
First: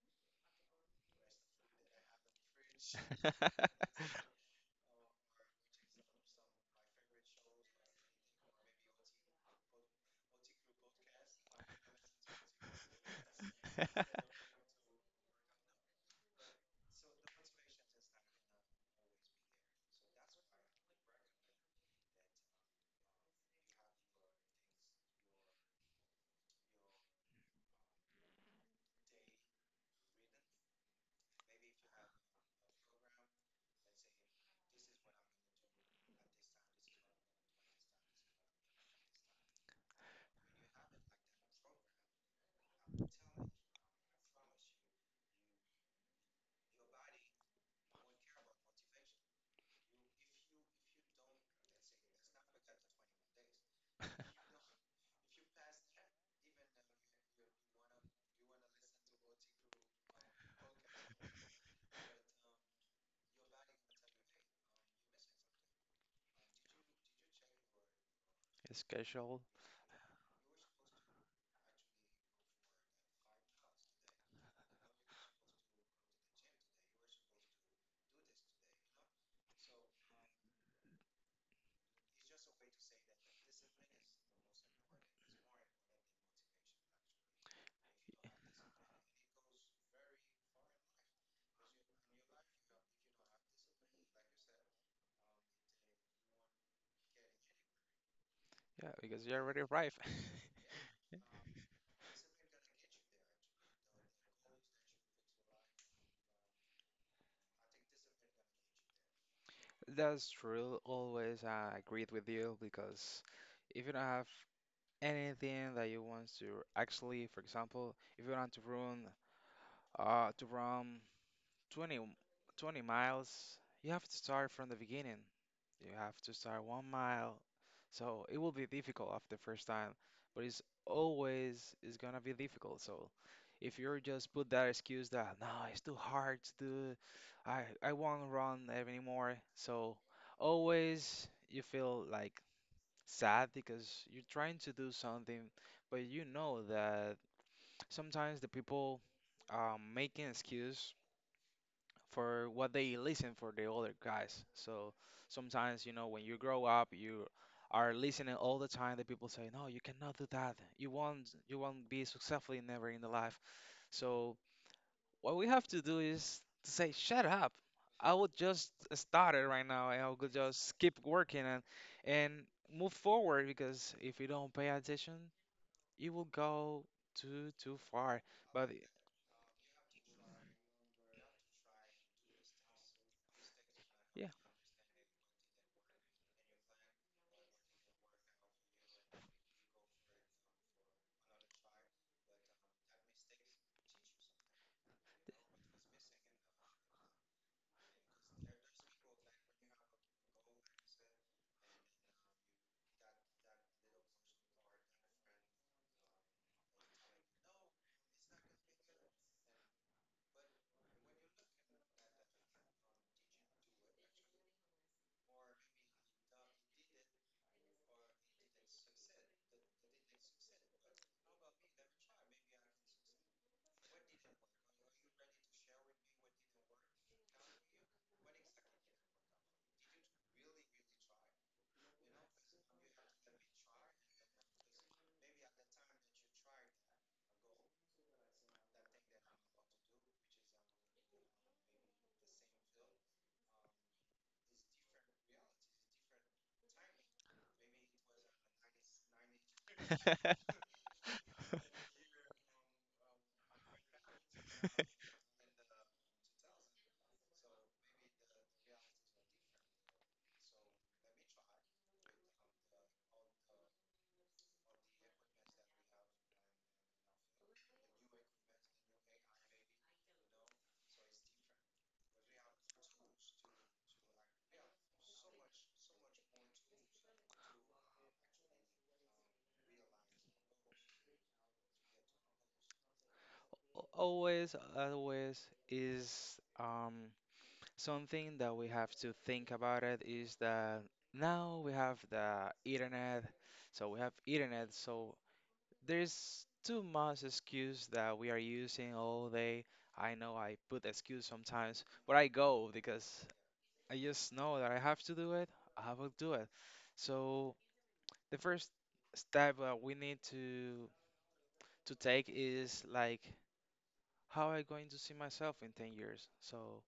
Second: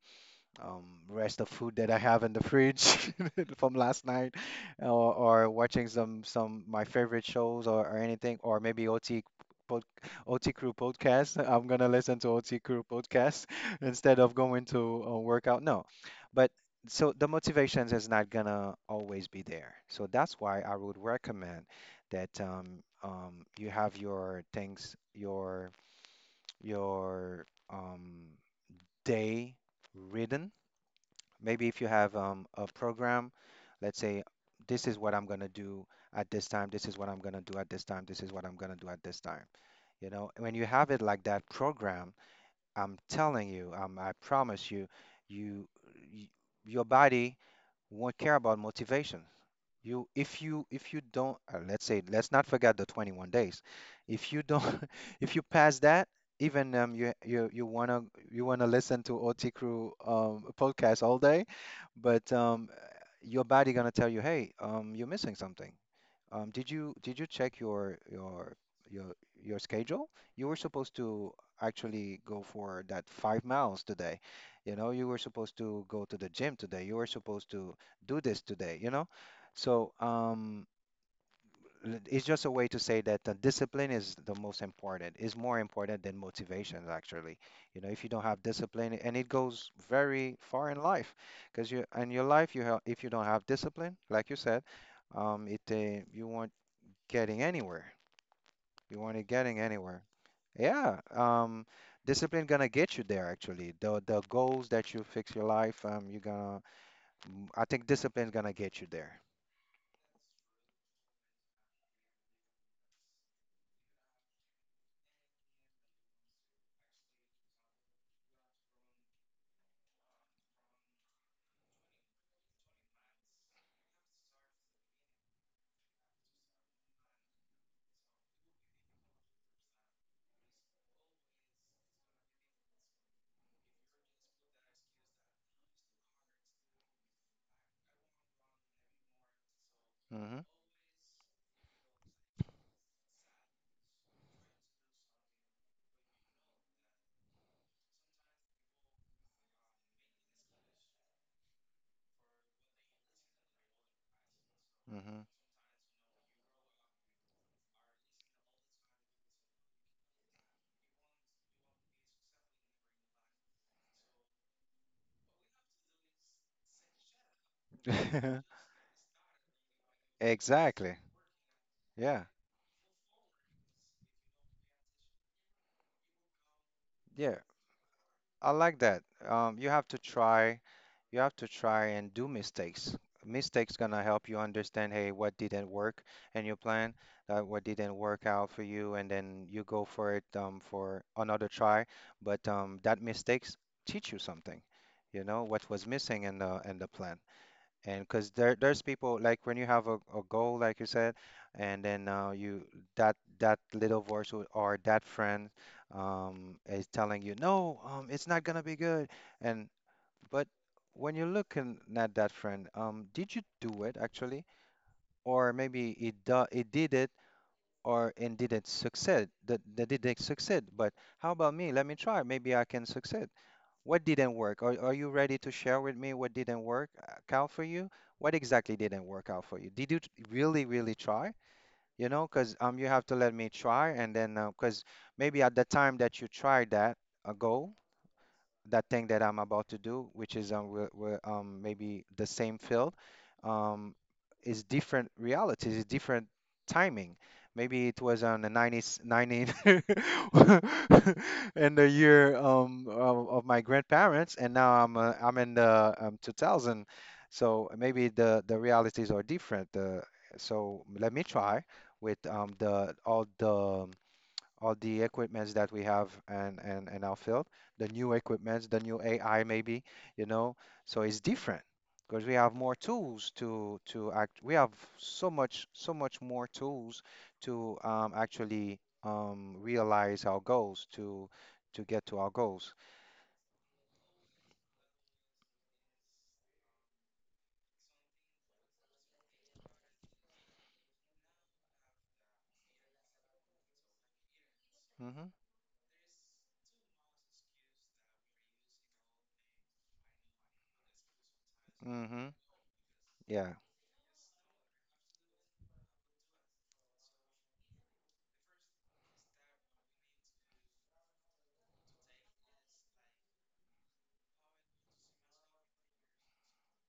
Speaker 2: um, rest of food that I have in the fridge from last night, or, watching some my favorite shows, or, anything, or maybe OT pod, OT Crew podcast. I'm gonna listen to OT Crew podcast instead of going to workout. No, but so the motivations is not gonna always be there. So that's why I would recommend that you have your things, your your um, day. Written. Maybe if you have a program, let's say, this is what I'm going to do at this time, this is what I'm going to do at this time, this is what I'm going to do at this time. You know, when you have it like that program, I'm telling you, I promise you, you, y your body won't care about motivation. If you don't, let's say, let's not forget the 21 days. If you don't, if you pass that, even you wanna listen to OT Crew podcast all day, but your body gonna tell you, hey, you're missing something. Did you check your your
Speaker 1: schedule.
Speaker 2: your schedule? You were supposed to actually go for that 5 miles today. You know, you were supposed to go to the gym today. You were supposed to do this today, you know? So, it's just a way to say that the discipline is the most important, is more important than motivation, actually. You know, if you don't have discipline, and it goes very far in life, because you in your life, you have if you don't have discipline, like you said, it you won't getting anywhere.
Speaker 1: Yeah,
Speaker 2: You want
Speaker 1: because
Speaker 2: it
Speaker 1: you
Speaker 2: getting
Speaker 1: already arrived.
Speaker 2: anywhere. Yeah, discipline gonna get you there actually. The goals that you fix your life, you're gonna. I think discipline's gonna get you there.
Speaker 1: That's true. Always I agreed with you because if you don't have anything that you want to actually, for example, if you want to run to run 20 20 miles, you have to start from the beginning. You have to start 1 mile. So it will be difficult after the first time, but it's always is gonna be difficult. So if you're just put that excuse that no, it's too hard to do, I won't run anymore. So
Speaker 2: hmm
Speaker 1: always you feel like sad because you're trying to do something, but you know that sometimes the people making excuse for what they listen for the older guys. So sometimes, you know, when you grow up, you are listening all the time that people say, "No, you cannot do that. You won't be successful in never in the life." So what we have to do is to say, "Shut up. I would
Speaker 2: hmm
Speaker 1: just start it right now and I would just keep
Speaker 2: Exactly.
Speaker 1: working and
Speaker 2: Yeah.
Speaker 1: and move forward because if you don't pay attention, you will go
Speaker 2: Yeah.
Speaker 1: too far."
Speaker 2: I
Speaker 1: But
Speaker 2: like that. You have to try. You have to try and do mistakes. Mistakes gonna
Speaker 1: yeah.
Speaker 2: help you understand, hey, what didn't work in your plan, what didn't work out for you, and then you go for it for another try. But that mistakes teach you something, you know, what was missing in the plan. And because there's people like when you have a goal, like you said, and then you that little voice or that friend is telling you, no, it's not gonna be good, and but when you're looking at that friend, did you do it actually? Or maybe it do it did it or and did it succeed? That did it succeed? But how about me? Let me try. Maybe I can succeed. What didn't work? Are you ready to share with me what didn't work out for you? What exactly didn't work out for you? Did you really, really try? You know, because you have to let me try and then because maybe at the time that you tried that a goal that thing that I'm about to do, which is maybe the same field, um, is different realities, is different timing. Maybe it was on the 90s, 90 in the year of my grandparents, and now I'm in the 2000. So maybe the realities are different. So let me try with the all the all the equipments that we have and in our field, the new equipments, the new AI maybe, you know. So it's different because we have more tools to act. We have so much more tools to actually realize our goals to get to our goals.
Speaker 1: Always, always is something that we have to think about it is that now we have the internet, so we have internet, so
Speaker 2: Mhm.
Speaker 1: there's too much excuse that we are using all day. I know I put excuse sometimes, but I
Speaker 2: Mhm.
Speaker 1: go because
Speaker 2: Yeah.
Speaker 1: I just know that I have to do it, I will do it. So the first step that we need to take is like how I going to see myself in 10 years. So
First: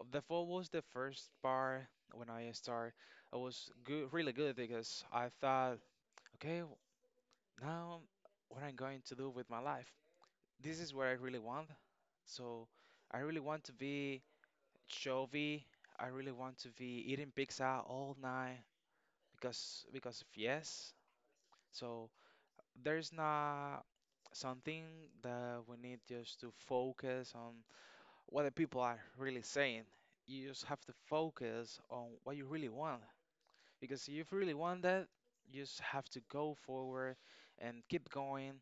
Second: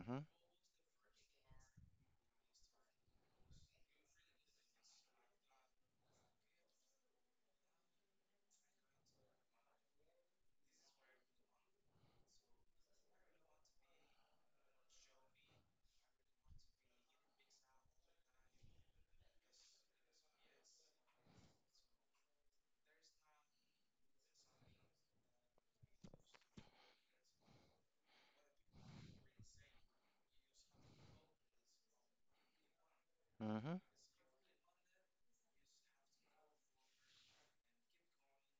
Speaker 1: the fall was the first part when I start. I was good, really good because I thought, okay, now what I'm going to do with my life. This is what I really want. So I really want to be chovy. I really want to be eating pizza all night because of yes. So there's not something that we need just to focus on what the people are really saying. You just have to focus on what you really want.
Speaker 2: Mhm.
Speaker 1: Because if you really want that, you just have to go forward and keep going,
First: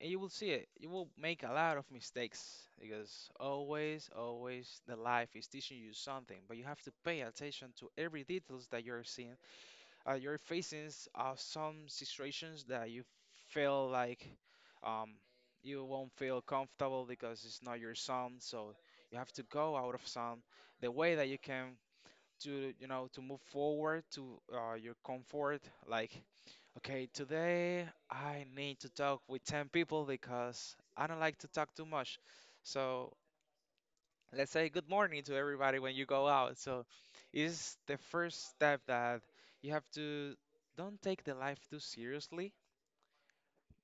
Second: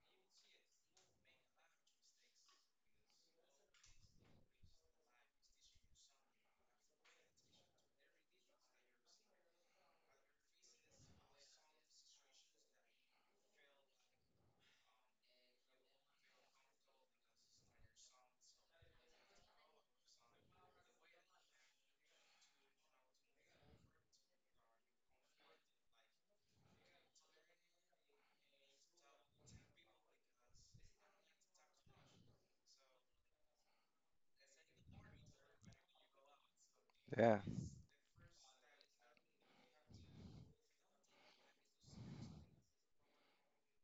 Speaker 1: and you will see it. You will make a lot of mistakes because always, always the life is teaching you something, but you have to pay attention to every details that you're seeing you're facing some situations that you feel like um, you won't feel comfortable because it's not your son. So you have to go out of son. The way that you can to you know to move forward to your comfort, like okay, today I need to talk with ten people because I don't like to talk too much. So let's say good morning to everybody when you go out. So
Speaker 2: Yeah.
Speaker 1: it's the first step that you have to don't take the life too seriously,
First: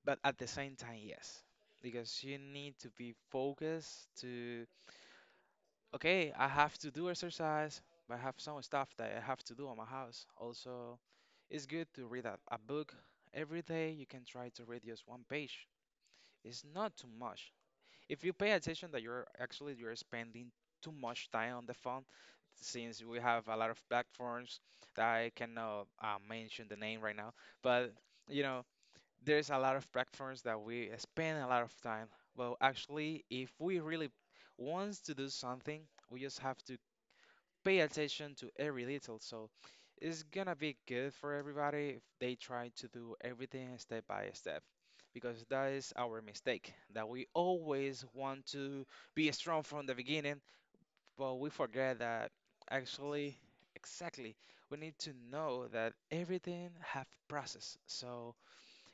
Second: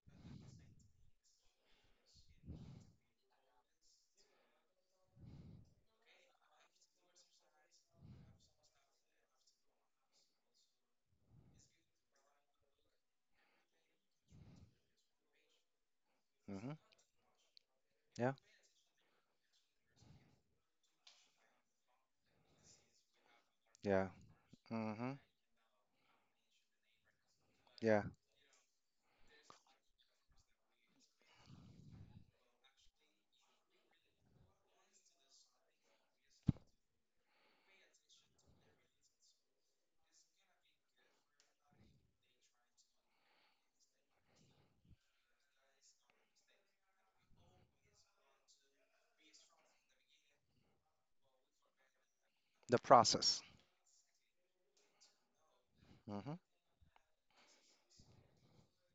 Speaker 1: but at the same time, yes. Because you need to be focused to, okay, I have to do exercise, but I have some stuff that I have to do on my house. Also, it's good to read a book every day. You can try to read just one page. It's
Speaker 2: Mhm.
Speaker 1: not too much. If
Speaker 2: Yeah.
Speaker 1: you pay attention that you're actually you're spending too much time on the phone since we have a lot of
Speaker 2: Yeah.
Speaker 1: platforms that
Speaker 2: Mhm.
Speaker 1: I cannot mention the name right now but
Speaker 2: Yeah.
Speaker 1: you know there's a lot of platforms that we spend a lot of time. Well actually if we really wants to do something we just have to pay attention to every detail. So it's gonna be good for everybody if they try to do everything step by step, because that is our mistake, that we always want to be strong from the beginning, but we forget that
Speaker 2: The
Speaker 1: actually,
Speaker 2: process.
Speaker 1: exactly, we need to know that
Speaker 2: Mhm.
Speaker 1: everything have process. So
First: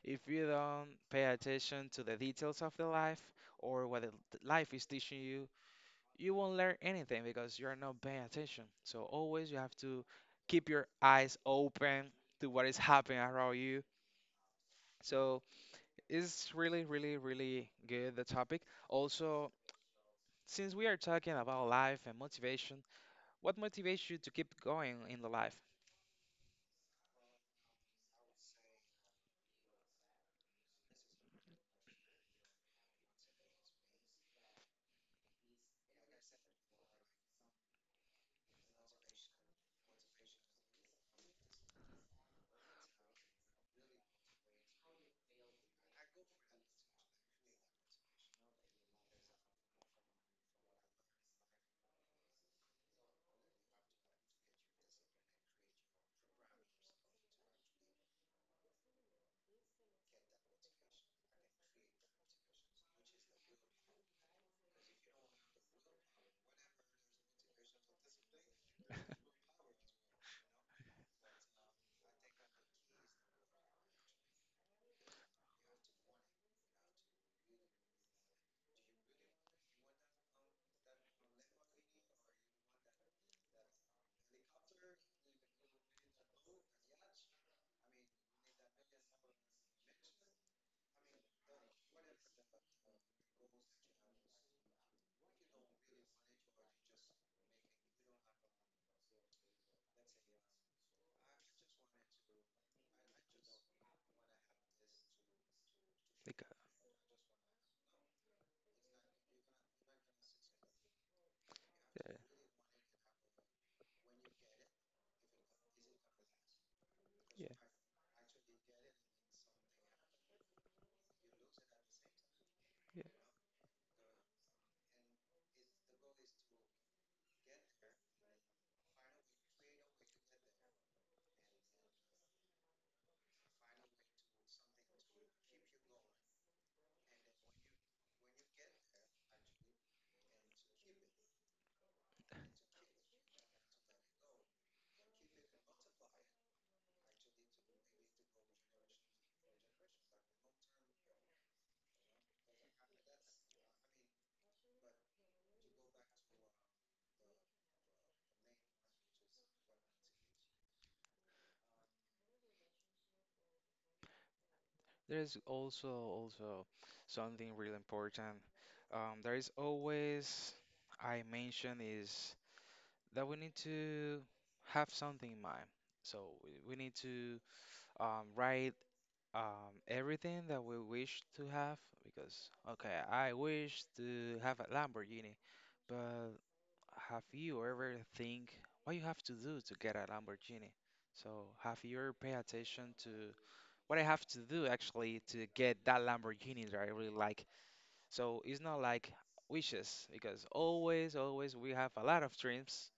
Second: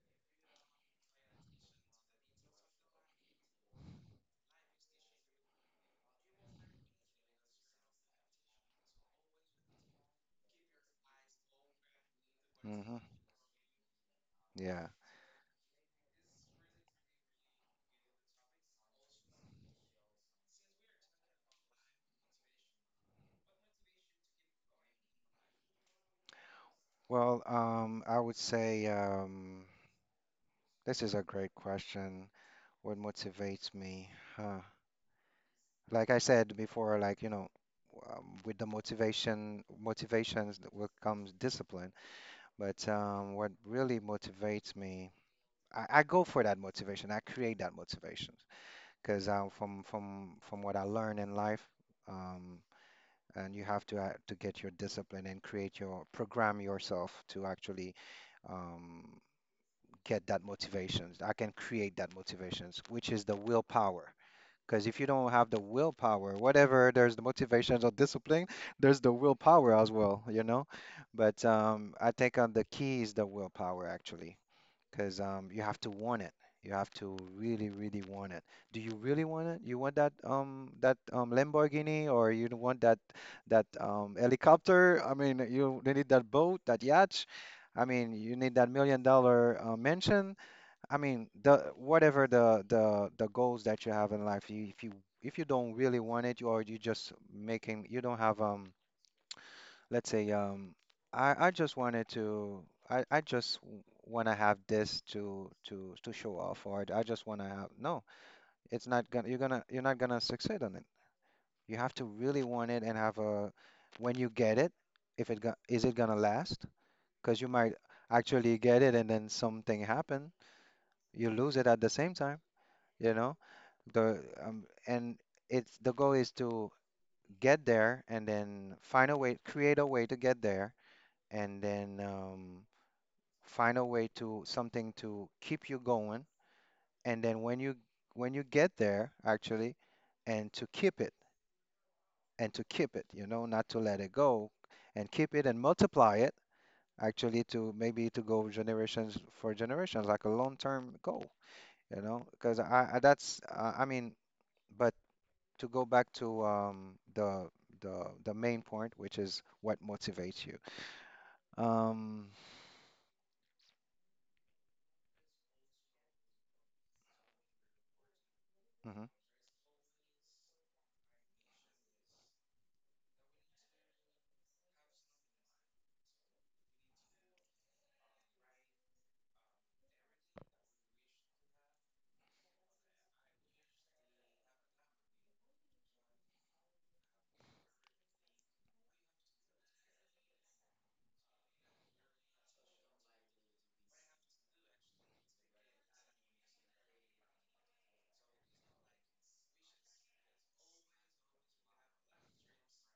Speaker 1: if you don't pay attention to the details of the life or what the life is teaching you, you won't learn anything because you're not paying attention. So always you have to keep your eyes open to what is
Speaker 2: Mhm.
Speaker 1: happening around you.
Speaker 2: Yeah.
Speaker 1: So it's really, really, really good the topic. Also, since we are talking about life and motivation, what motivates you to keep going in the life?
Speaker 2: Well, I would say this is a great question. What motivates me? Huh. Like I said before, like you know, with the motivation, motivations that will comes discipline. But what really motivates me, I go for that motivation. I create that motivation because from what I learn in life, um, and you have to get your discipline and create your program yourself to actually. um, get that motivations. I can create that motivations, which is the willpower. Because if you don't have the willpower, whatever, there's the motivations or discipline, there's the willpower as well, you know. But I think the key is the willpower actually, because you have to want it. You have to really, really want it. Do you really want it? You want that that Lamborghini, or you don't want that that helicopter? I mean, you need that boat, that yacht. I mean, you need that million dollar mansion. I mean, the whatever the goals that you have in life, you if you if you don't really want it, or you just making you don't have let's say I just wanted to I just want to have this to to show
Speaker 1: Like,
Speaker 2: off, or I just want to have no, it's not gonna you're gonna you're not gonna succeed on it. You have to really want it and have a when you get it, if it go, is it gonna last? Because you
Speaker 1: yeah,
Speaker 2: might actually get it and then something happen, you lose it at the same time,
Speaker 1: yeah.
Speaker 2: you know? The And it's the goal is to get there and then find a way, create a way to get there, and then find a way to something to keep you going. And then when you get there, actually, and to keep it and to keep it, you know, not to let it go, and keep it and multiply it actually to maybe to go generations for generations like a long-term goal, you know, because I that's I mean, but to go back to the main point, which is what motivates you. Um,
Speaker 1: There's also something really important.
Speaker 2: hmm
Speaker 1: There is always I mentioned is that we need to have something in mind. So we need to write everything that we wish to have because, okay, I wish to have a Lamborghini, but have you ever think what you have to do to get a Lamborghini? So have you ever pay attention to what I have to do actually to get that Lamborghini that I really like? So it's not like wishes because always, always we have a lot of dreams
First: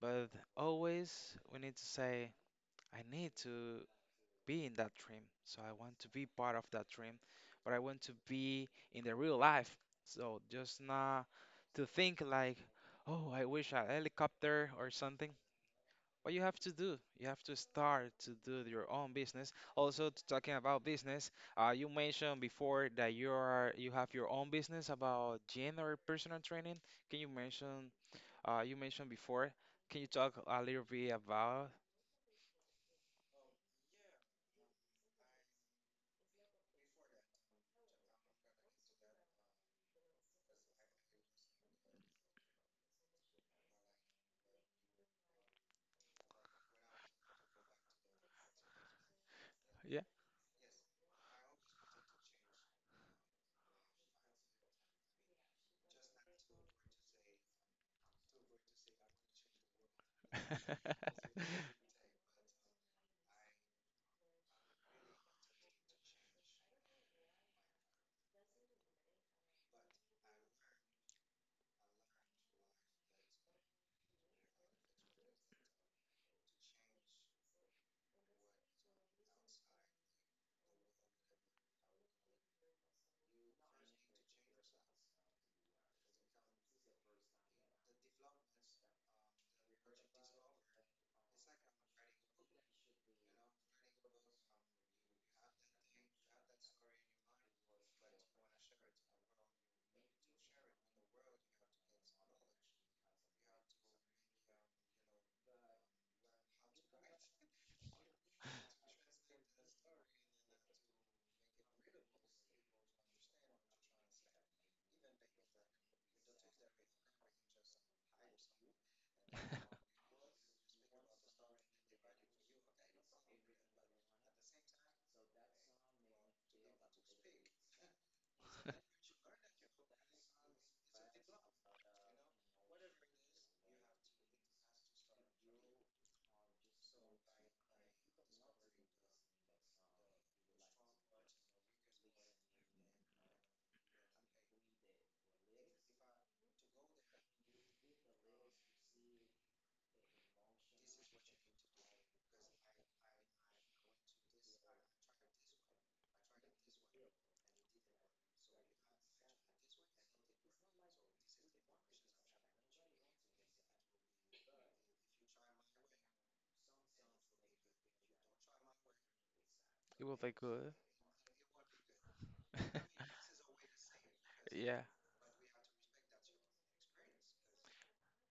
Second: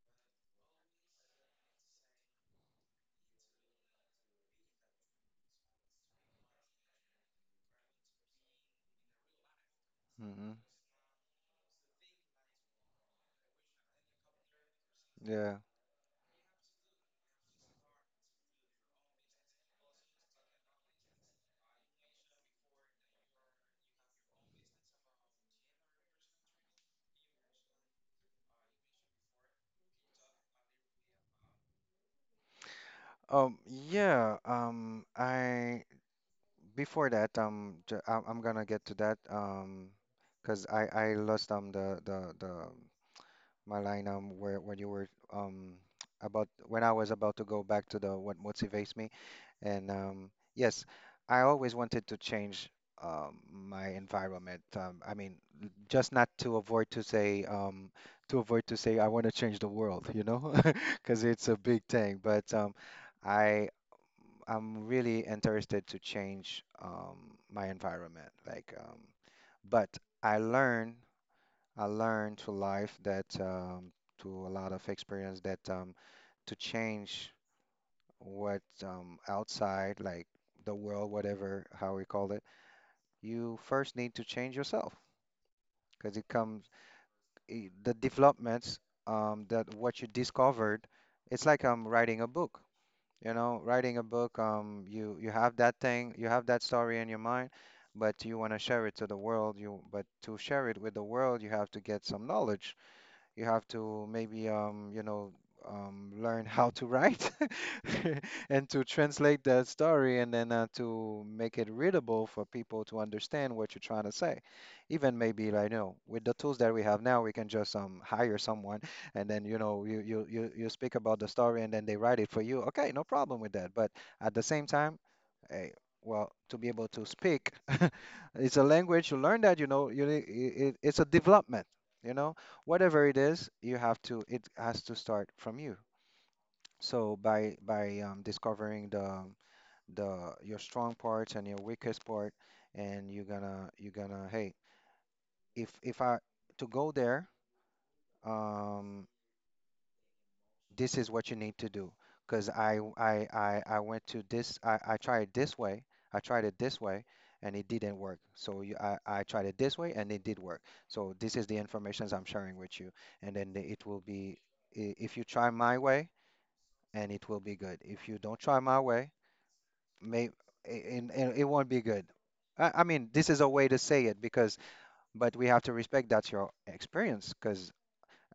Speaker 1: but always we need to say, I need to be in that dream. So I want to be part of that dream, but I want to be in the real life. So
Speaker 2: hmm
Speaker 1: just not to think like, oh, I wish I had a helicopter or something.
Speaker 2: yeah.
Speaker 1: What you have to do, you have to start to do your own business. Also, talking about business, you mentioned before that you are you have your own business about gym or personal training. Can you mention you mentioned before. Can you talk a little bit about?
Speaker 2: Yeah. I before that, I'm gonna get to that. Because I lost the my line where when you were about when I was about to go back to the what motivates me. And
Speaker 1: Yeah,
Speaker 2: yes, I always wanted to change my environment. I mean, just not to avoid to say to avoid to say I want to change the world, you know,
Speaker 1: it
Speaker 2: because it's a big thing. But I I'm really interested to change my environment. Like, but I learn I learned to life that to a lot of experience that to change what outside, like the world, whatever, how we call it, you first need to change yourself because it comes the developments that what you discovered. It's like writing a book. You know, writing a book. You have that thing, you have that story in your mind, but you want to share it to the world. You but to share it with the world, you have to get some knowledge. You have to maybe you know learn how to write and to translate that story and then to make it readable for people to understand what you're trying to say. Even maybe like you know with the tools that we have now, we can just hire someone and then you know you speak about the story and then they write it for you. Okay, no problem with that. But at the same time eh, well, to be able to speak. It's a language. You learn that, you know, it's a development, you know, whatever it is, you have to, it has to start from you. So by discovering the your strong parts and your weakest part, and you're gonna hey, if I to go there, um, this is what you need to do because I went to this I tried it this way I tried it this way and it didn't work so I tried it this way and it did work so this is the information I'm sharing with you, and then it will be if you try my way and it will be good if you don't try my way
Speaker 1: will
Speaker 2: may
Speaker 1: be good.
Speaker 2: and it won't be good. I mean this is a way to say it because
Speaker 1: Yeah.
Speaker 2: but we have to respect that's your experience because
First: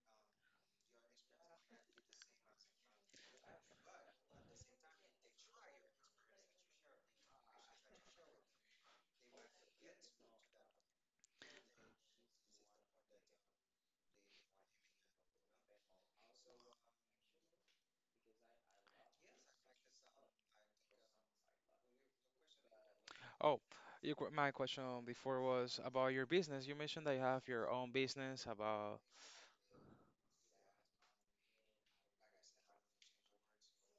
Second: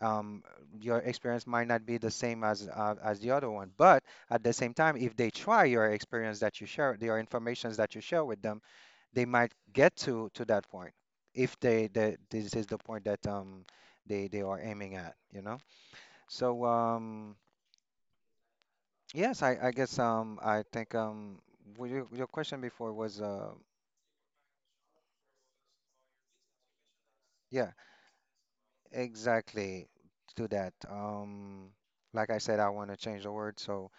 Speaker 2: um, your experience might not be the same as the other one. But at the same time, if they try your experience that you share, your informations that you share with them, they might get to that point. If they, they this is the point that they are aiming at, you know. So um yes, I guess I think your question before was
Speaker 1: Oh, my question before was about your business. You mentioned that you have your
Speaker 2: yeah,
Speaker 1: own business about.
Speaker 2: exactly to that. Like I said, I want to change the word, so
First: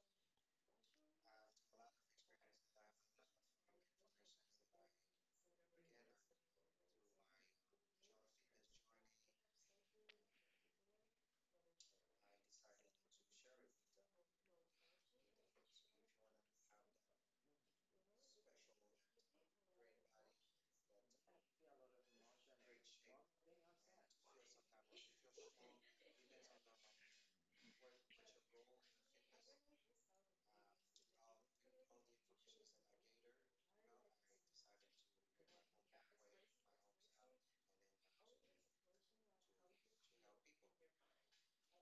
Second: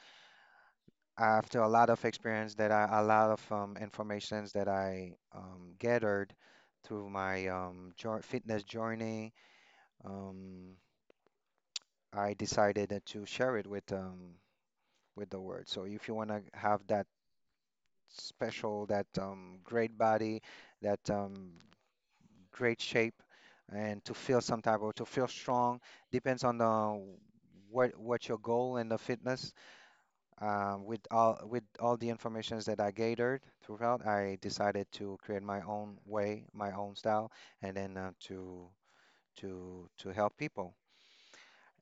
Speaker 2: after a lot of experience that I, a lot of informations that I gathered through my fitness journey, um, I decided that to share it with the world. So if you want to have that special, that great body, that great shape, and to feel some type of to feel strong, depends on the what your goal in the fitness. With all the informations that I gathered throughout, I decided to create my own way, my own style, and then to to help people.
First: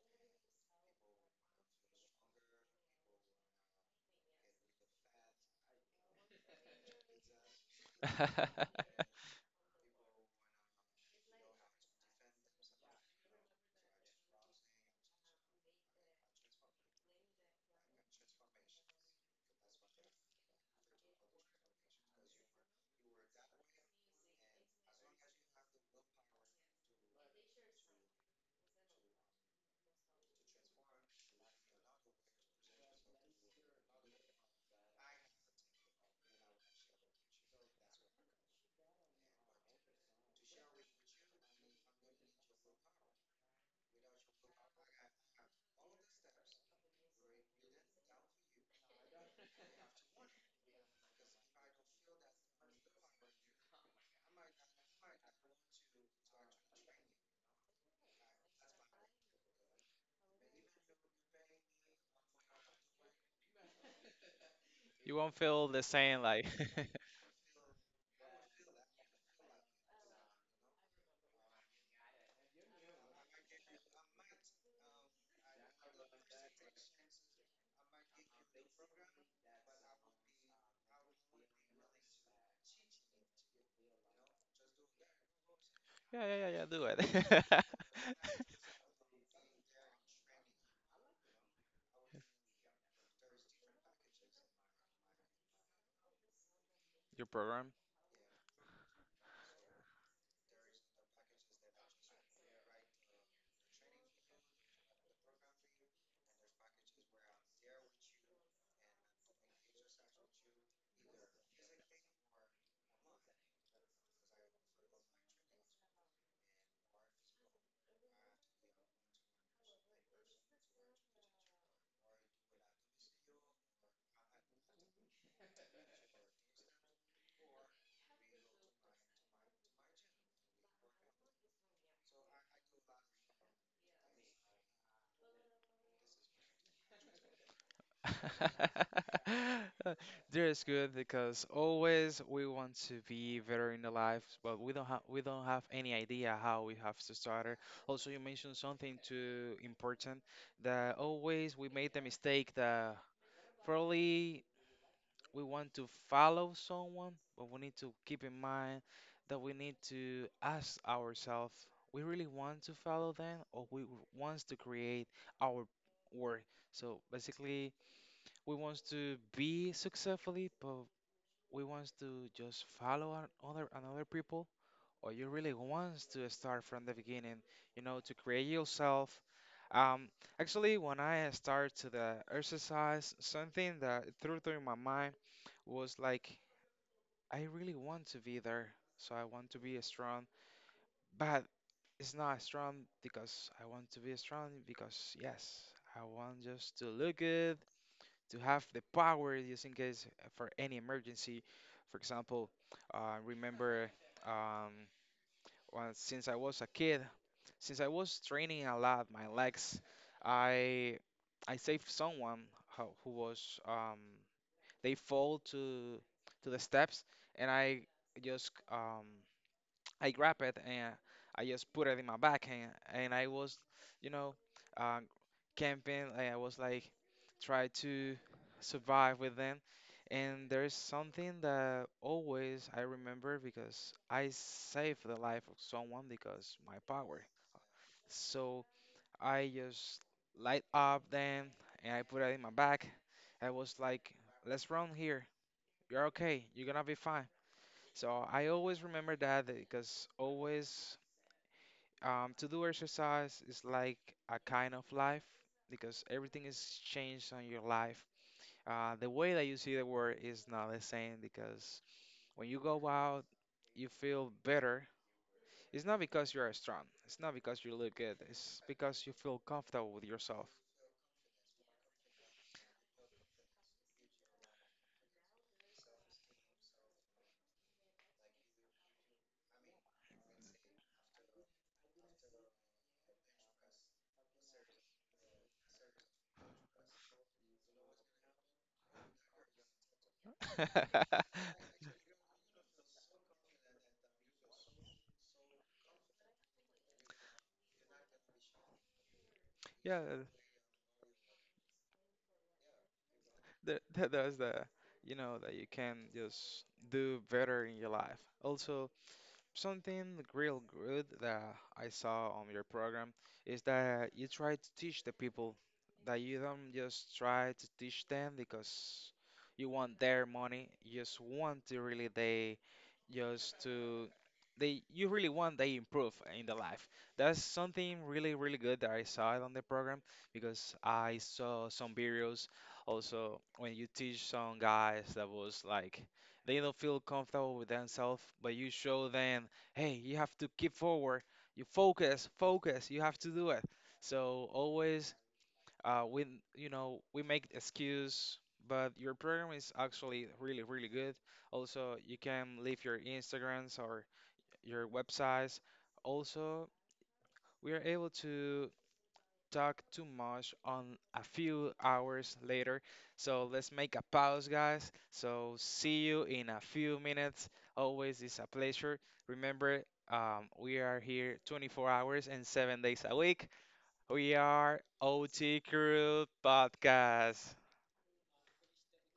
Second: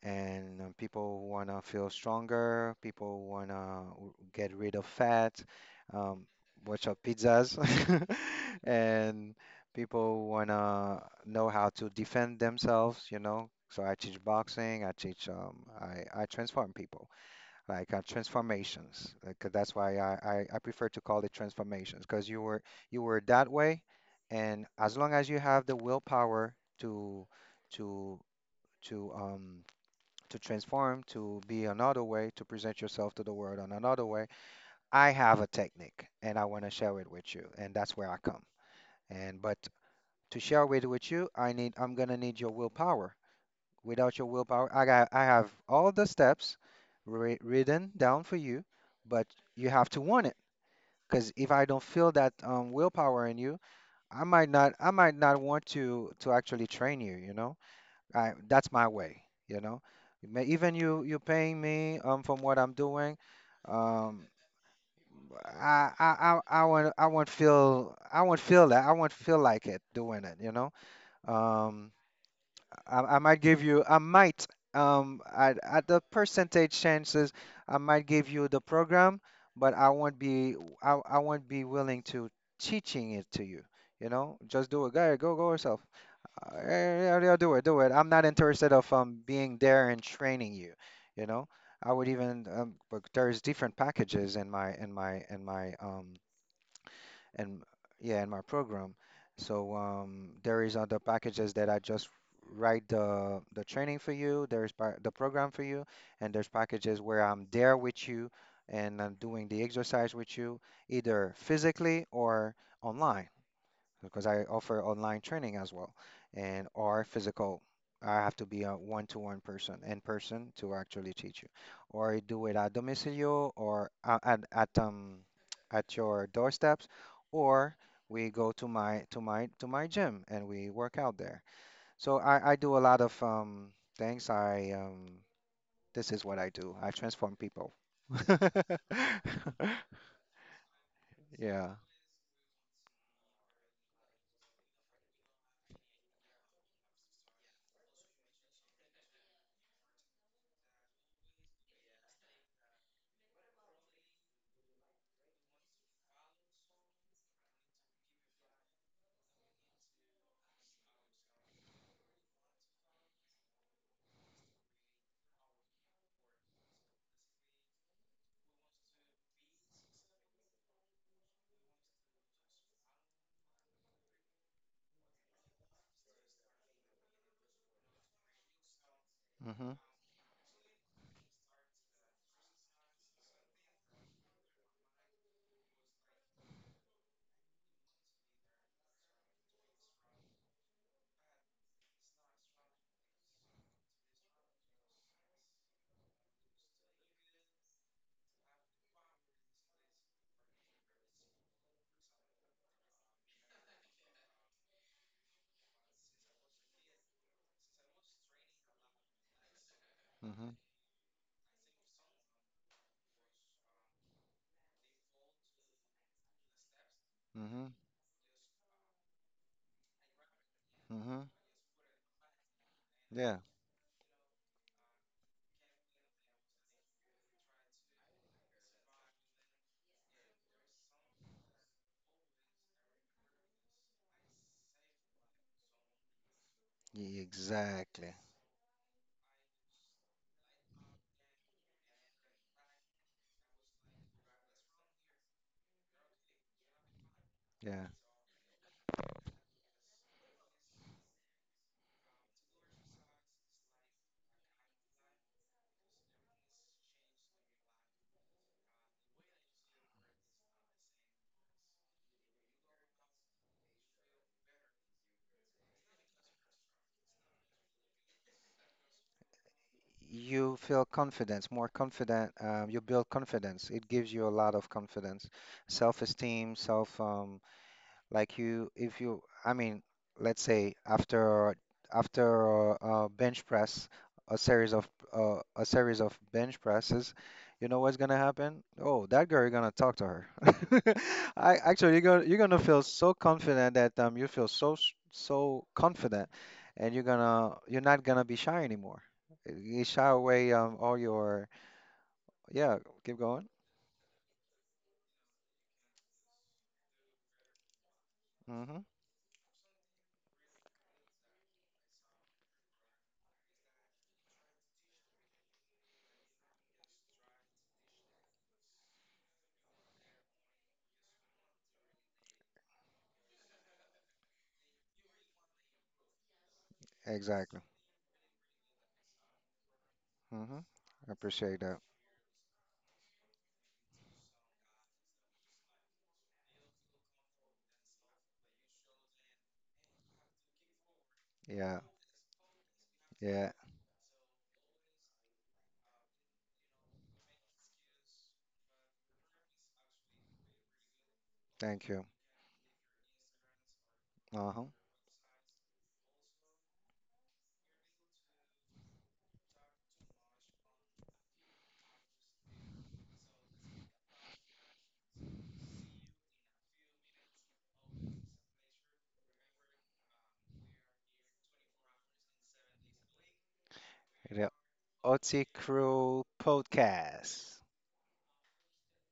Speaker 2: And people want to feel stronger. People want to get rid of fat. Um, watch out pizzas, and people want to know how to defend themselves. You know, so I teach boxing. I teach. I transform people like transformations. Like, that's why I prefer to call it transformations because you were that way, and as long as you have the willpower to to um to transform to be another way to present yourself to the world on another way. I have a technique and I want to share it with you, and that's where I come. And but to share it with you, I'm gonna need your willpower without your willpower. I have all the steps written down for you, but you have to want it. Because if I don't feel that willpower in you, I might not want to actually train you. You know, that's my way. You know, even you paying me from what I'm doing, um,
Speaker 1: You won't feel the same, like.
Speaker 2: I won't feel that I won't feel like it doing it. You know, um. I might give you, I might, at the percentage chances, I might give you the program, but I won't be willing to teaching it to you. You know, just do it. Go, go, go yourself.
Speaker 1: Yeah, yeah, yeah, yeah. Do
Speaker 2: Yeah, yeah, do
Speaker 1: it.
Speaker 2: it, do it. I'm not interested of being there and training you. You know, I would even but there's different packages in my
Speaker 1: Your
Speaker 2: and
Speaker 1: program.
Speaker 2: yeah, in my program. So there is other packages that I just write the training for you. The program for you, and there's packages where I'm there with you and I'm doing the exercise with you, either physically or online because I offer online training as well and or physical. I have to be a one-to-one person in person to actually teach you, or I do it at domicilio or at your doorsteps, or we go to my gym and we work out there. So I do a lot of things. I this is what I do. I transform people.
Speaker 1: There is good because
Speaker 2: Yeah.
Speaker 1: always we want to be better in the life, but we don't have any idea how we have to start it. Also, you mentioned something too important that always we made the mistake that probably we want to follow someone, but we need to keep in mind that we need to ask ourselves, we really want to follow them, or we want to create our work. So basically we want to be successfully, but we want to just follow other another people, or you really want to start from the beginning, you know, to create yourself.
Speaker 2: Mhm.
Speaker 1: Um, Actually, when I start to the exercise, something that through my mind was like, I really want to be there, so I want to be strong, but it's not strong because I want to be strong because yes, I want just to look good to have the power just in case for any emergency. For example, remember um, since I was a kid, since I was training a lot my legs,
Speaker 2: Mhm.
Speaker 1: I I saved someone who was they fall to the steps, and
Speaker 2: Mhm.
Speaker 1: I just I grab it and
Speaker 2: Mhm.
Speaker 1: I just put it in my back and I
Speaker 2: Yeah.
Speaker 1: was you know uh, camping and I was like try to survive with them. And there's something that always I remember because I saved the life of someone because my power.
Speaker 2: Yeah, exactly.
Speaker 1: So I just light up then and I put it in my back. I was like, let's run here. You're okay. You're gonna be fine.
Speaker 2: Yeah.
Speaker 1: So I always remember that because always to do exercise is like a kind of life because everything is changed on your life the way that you see the world is not the same because when you go out, you feel better. It's not because you are strong. It's not because you look good. It's because you feel comfortable with yourself.
Speaker 2: You feel confidence, more confident. You build confidence. It gives you a lot of confidence, self-esteem, self, like you, if you, I mean, let's say after bench press, a series of a series of bench presses, you know what's gonna happen? Oh, that girl, you're gonna talk to her. I actually, you're gonna feel so confident that you feel so confident, and you're not gonna be shy anymore. You
Speaker 1: Yeah,
Speaker 2: shy away all your yeah. Keep going.
Speaker 1: that's the, you know, that you can just do better in your life.
Speaker 2: Mm-hmm.
Speaker 1: Also, something real good that I saw on your program is that you try to teach the people that you don't just try to teach them because you want their money. You just want to really they just to they you really want they improve in the life. That's
Speaker 2: Exactly.
Speaker 1: something really really good that I saw it on the program
Speaker 2: Mm-hmm.
Speaker 1: because
Speaker 2: I
Speaker 1: I
Speaker 2: appreciate
Speaker 1: saw
Speaker 2: that.
Speaker 1: some videos also when you teach some guys that was like they don't feel comfortable with themselves, but you show them, hey, you have to keep forward. You
Speaker 2: Yeah.
Speaker 1: focus, focus. You have to do
Speaker 2: Yeah.
Speaker 1: it. So always, we you know we make excuse, but your program is actually really really good.
Speaker 2: Thank
Speaker 1: Also,
Speaker 2: you.
Speaker 1: you can leave your Instagrams or
Speaker 2: Uh-huh.
Speaker 1: your websites. Also, we are able to talk too much on a few hours later. So let's make a pause, guys. So see you in a few minutes. Always is a pleasure. Remember, we are here 24 hours and 7 days a week. We
Speaker 2: The
Speaker 1: are
Speaker 2: Otzi
Speaker 1: OT Crew
Speaker 2: Crew
Speaker 1: Podcast.
Speaker 2: podcast.